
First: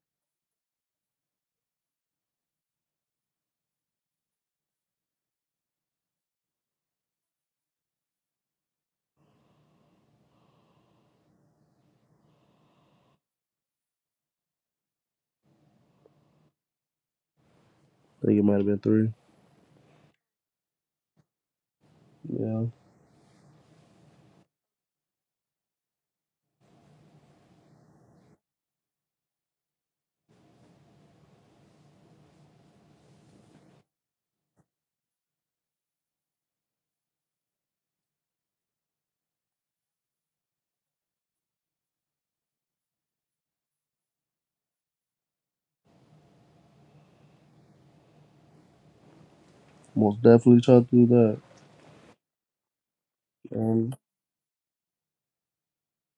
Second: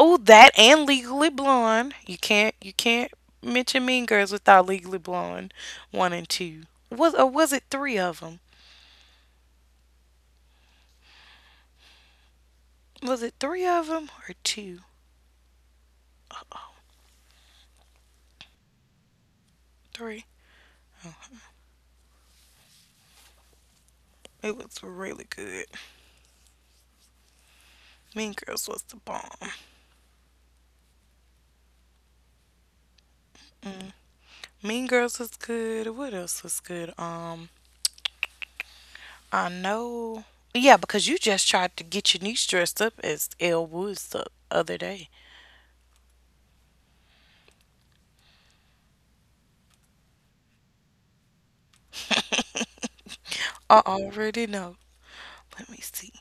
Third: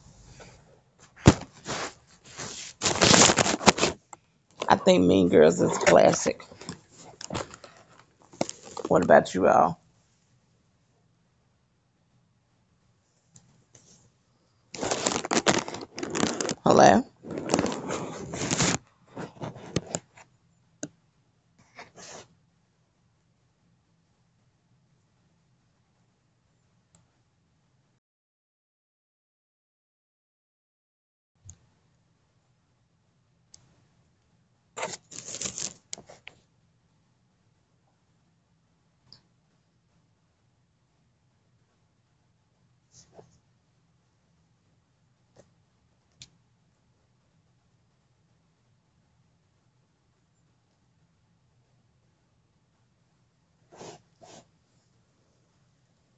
A: Oh, that and Legally Blonde. You can't mention Mean Girls without
B: I
A: Legally
B: think Mean
A: Blonde
B: Girls is
A: one and
B: classic.
A: two. Was, or was it three of them?
B: What about you all?
A: Was it three of them or two?
B: Hello?
C: I think it might have been three.
A: Three.
C: Yeah,
A: It was really good. Mean Girls was the bomb. Mean Girls was good. What else was good? I know. Yeah, because you just tried to get your niece dressed up as Elle Woods the other day.
C: most definitely tried to do that.
A: I
C: Um,
A: already know. Let me see.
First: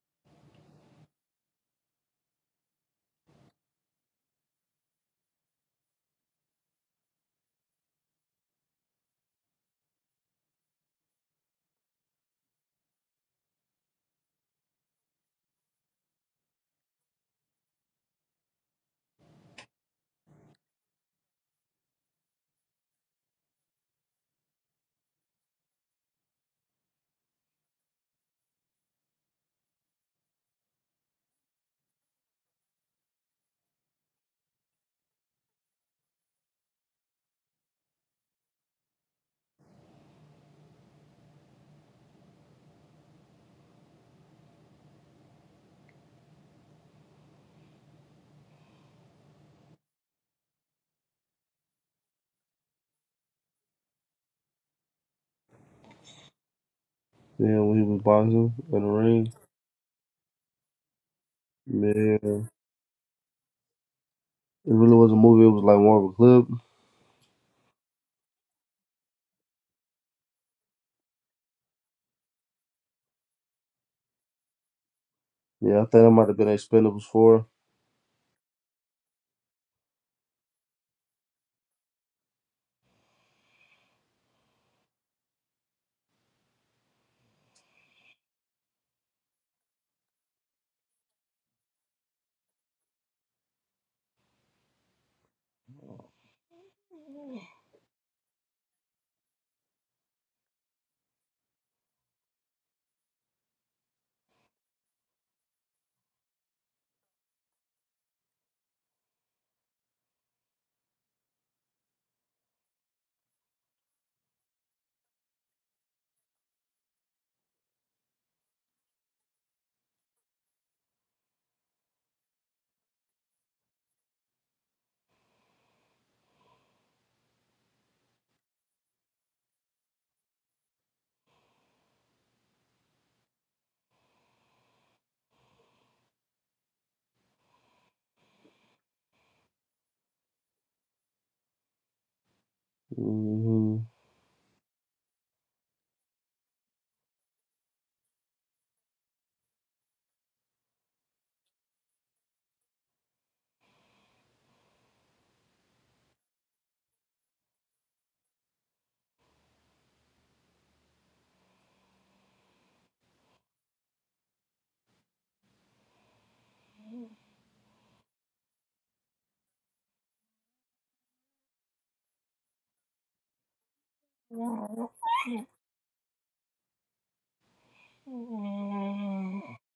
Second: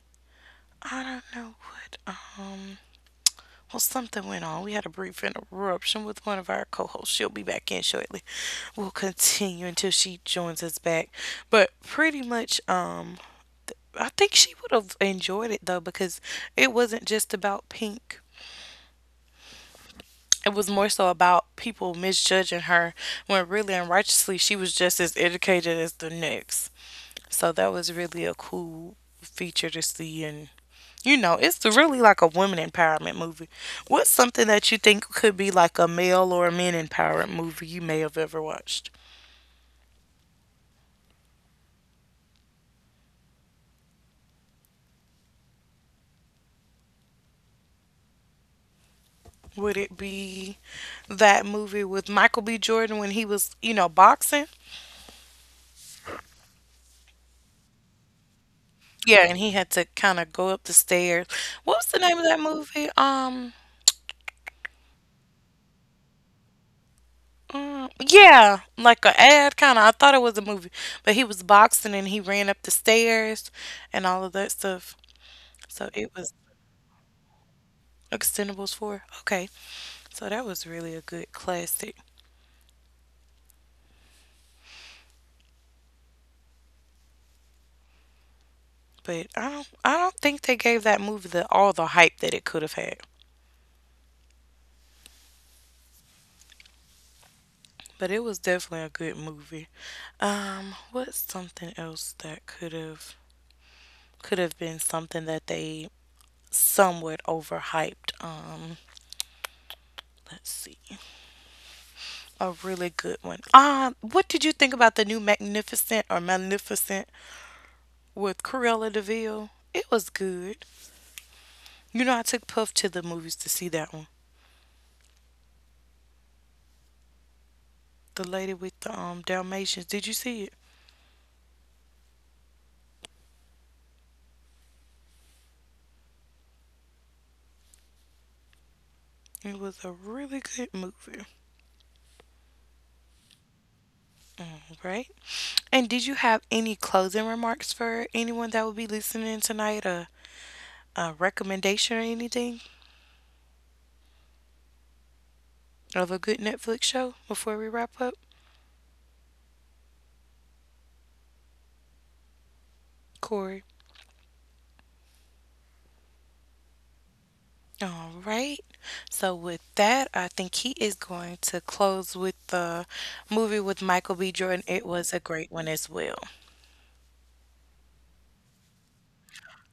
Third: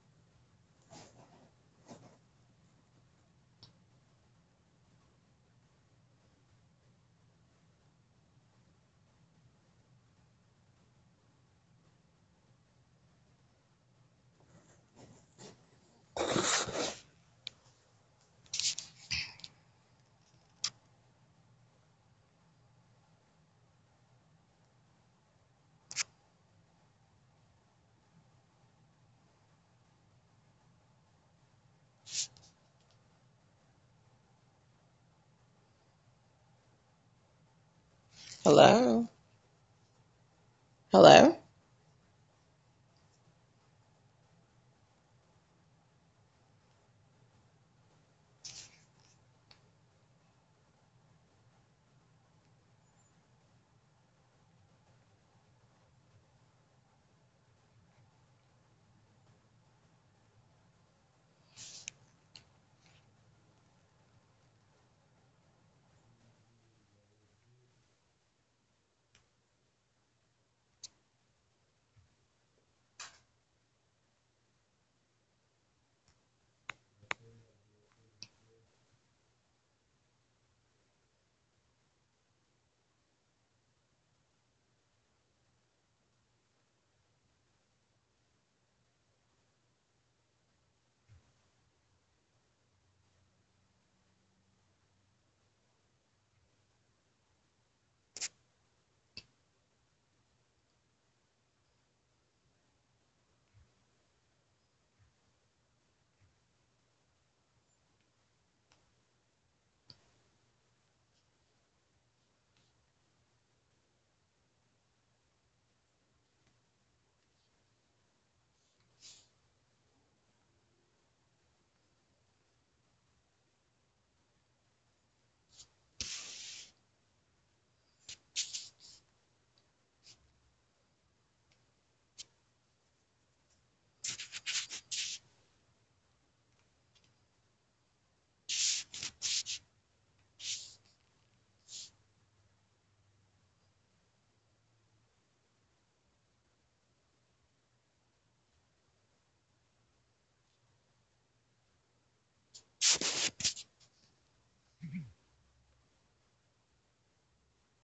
A: I don't know what. Well, something went on. We had a brief interruption with one of our co hosts. She'll be back in shortly. We'll continue until she joins us back. But pretty much, I think she would have enjoyed it though because it wasn't just about Pink. It was more so about people misjudging her when really and righteously she was just as educated as the next. So that was really a cool feature to see, and you know, it's really like a women empowerment movie. What's something that you think could be like a male or a men empowerment movie you may have ever watched?
B: Hello? Hello?
A: Would it be that movie with Michael B. Jordan when he was, you know, boxing?
C: yeah, when he was boxing in the
A: Yeah,
C: ring,
A: and he had to kind of go up the stairs. What was the
C: man,
A: name of
C: it
A: that movie?
C: really was a movie. It was like more of a clip.
A: Mm, yeah, like a ad kind of. I thought it was a movie, but he was boxing and he ran up the stairs and all of that stuff.
C: Yeah, I
A: So
C: think that
A: it
C: might have
A: was
C: been Expendables 4.
A: Extendables 4. Okay. So that was really a good classic. But I don't think they gave that movie the all the hype that it could have had. But it was definitely a good movie. What's something else that could have been something that they somewhat overhyped? Let's see. A really good one. What did you think about the new Magnificent or Magnificent with Cruella DeVille? It was good. You know, I took Puff to the movies to see that one. The lady with the Dalmatians. Did you see it? It was a really good movie. All right. And did you have any closing remarks for anyone that will be listening tonight? A recommendation or anything of a good Netflix show before we wrap up? Corey. All right. So, with that, I think he is going to close with the movie with Michael B. Jordan. It was a great one as well.
C: Mm-hmm.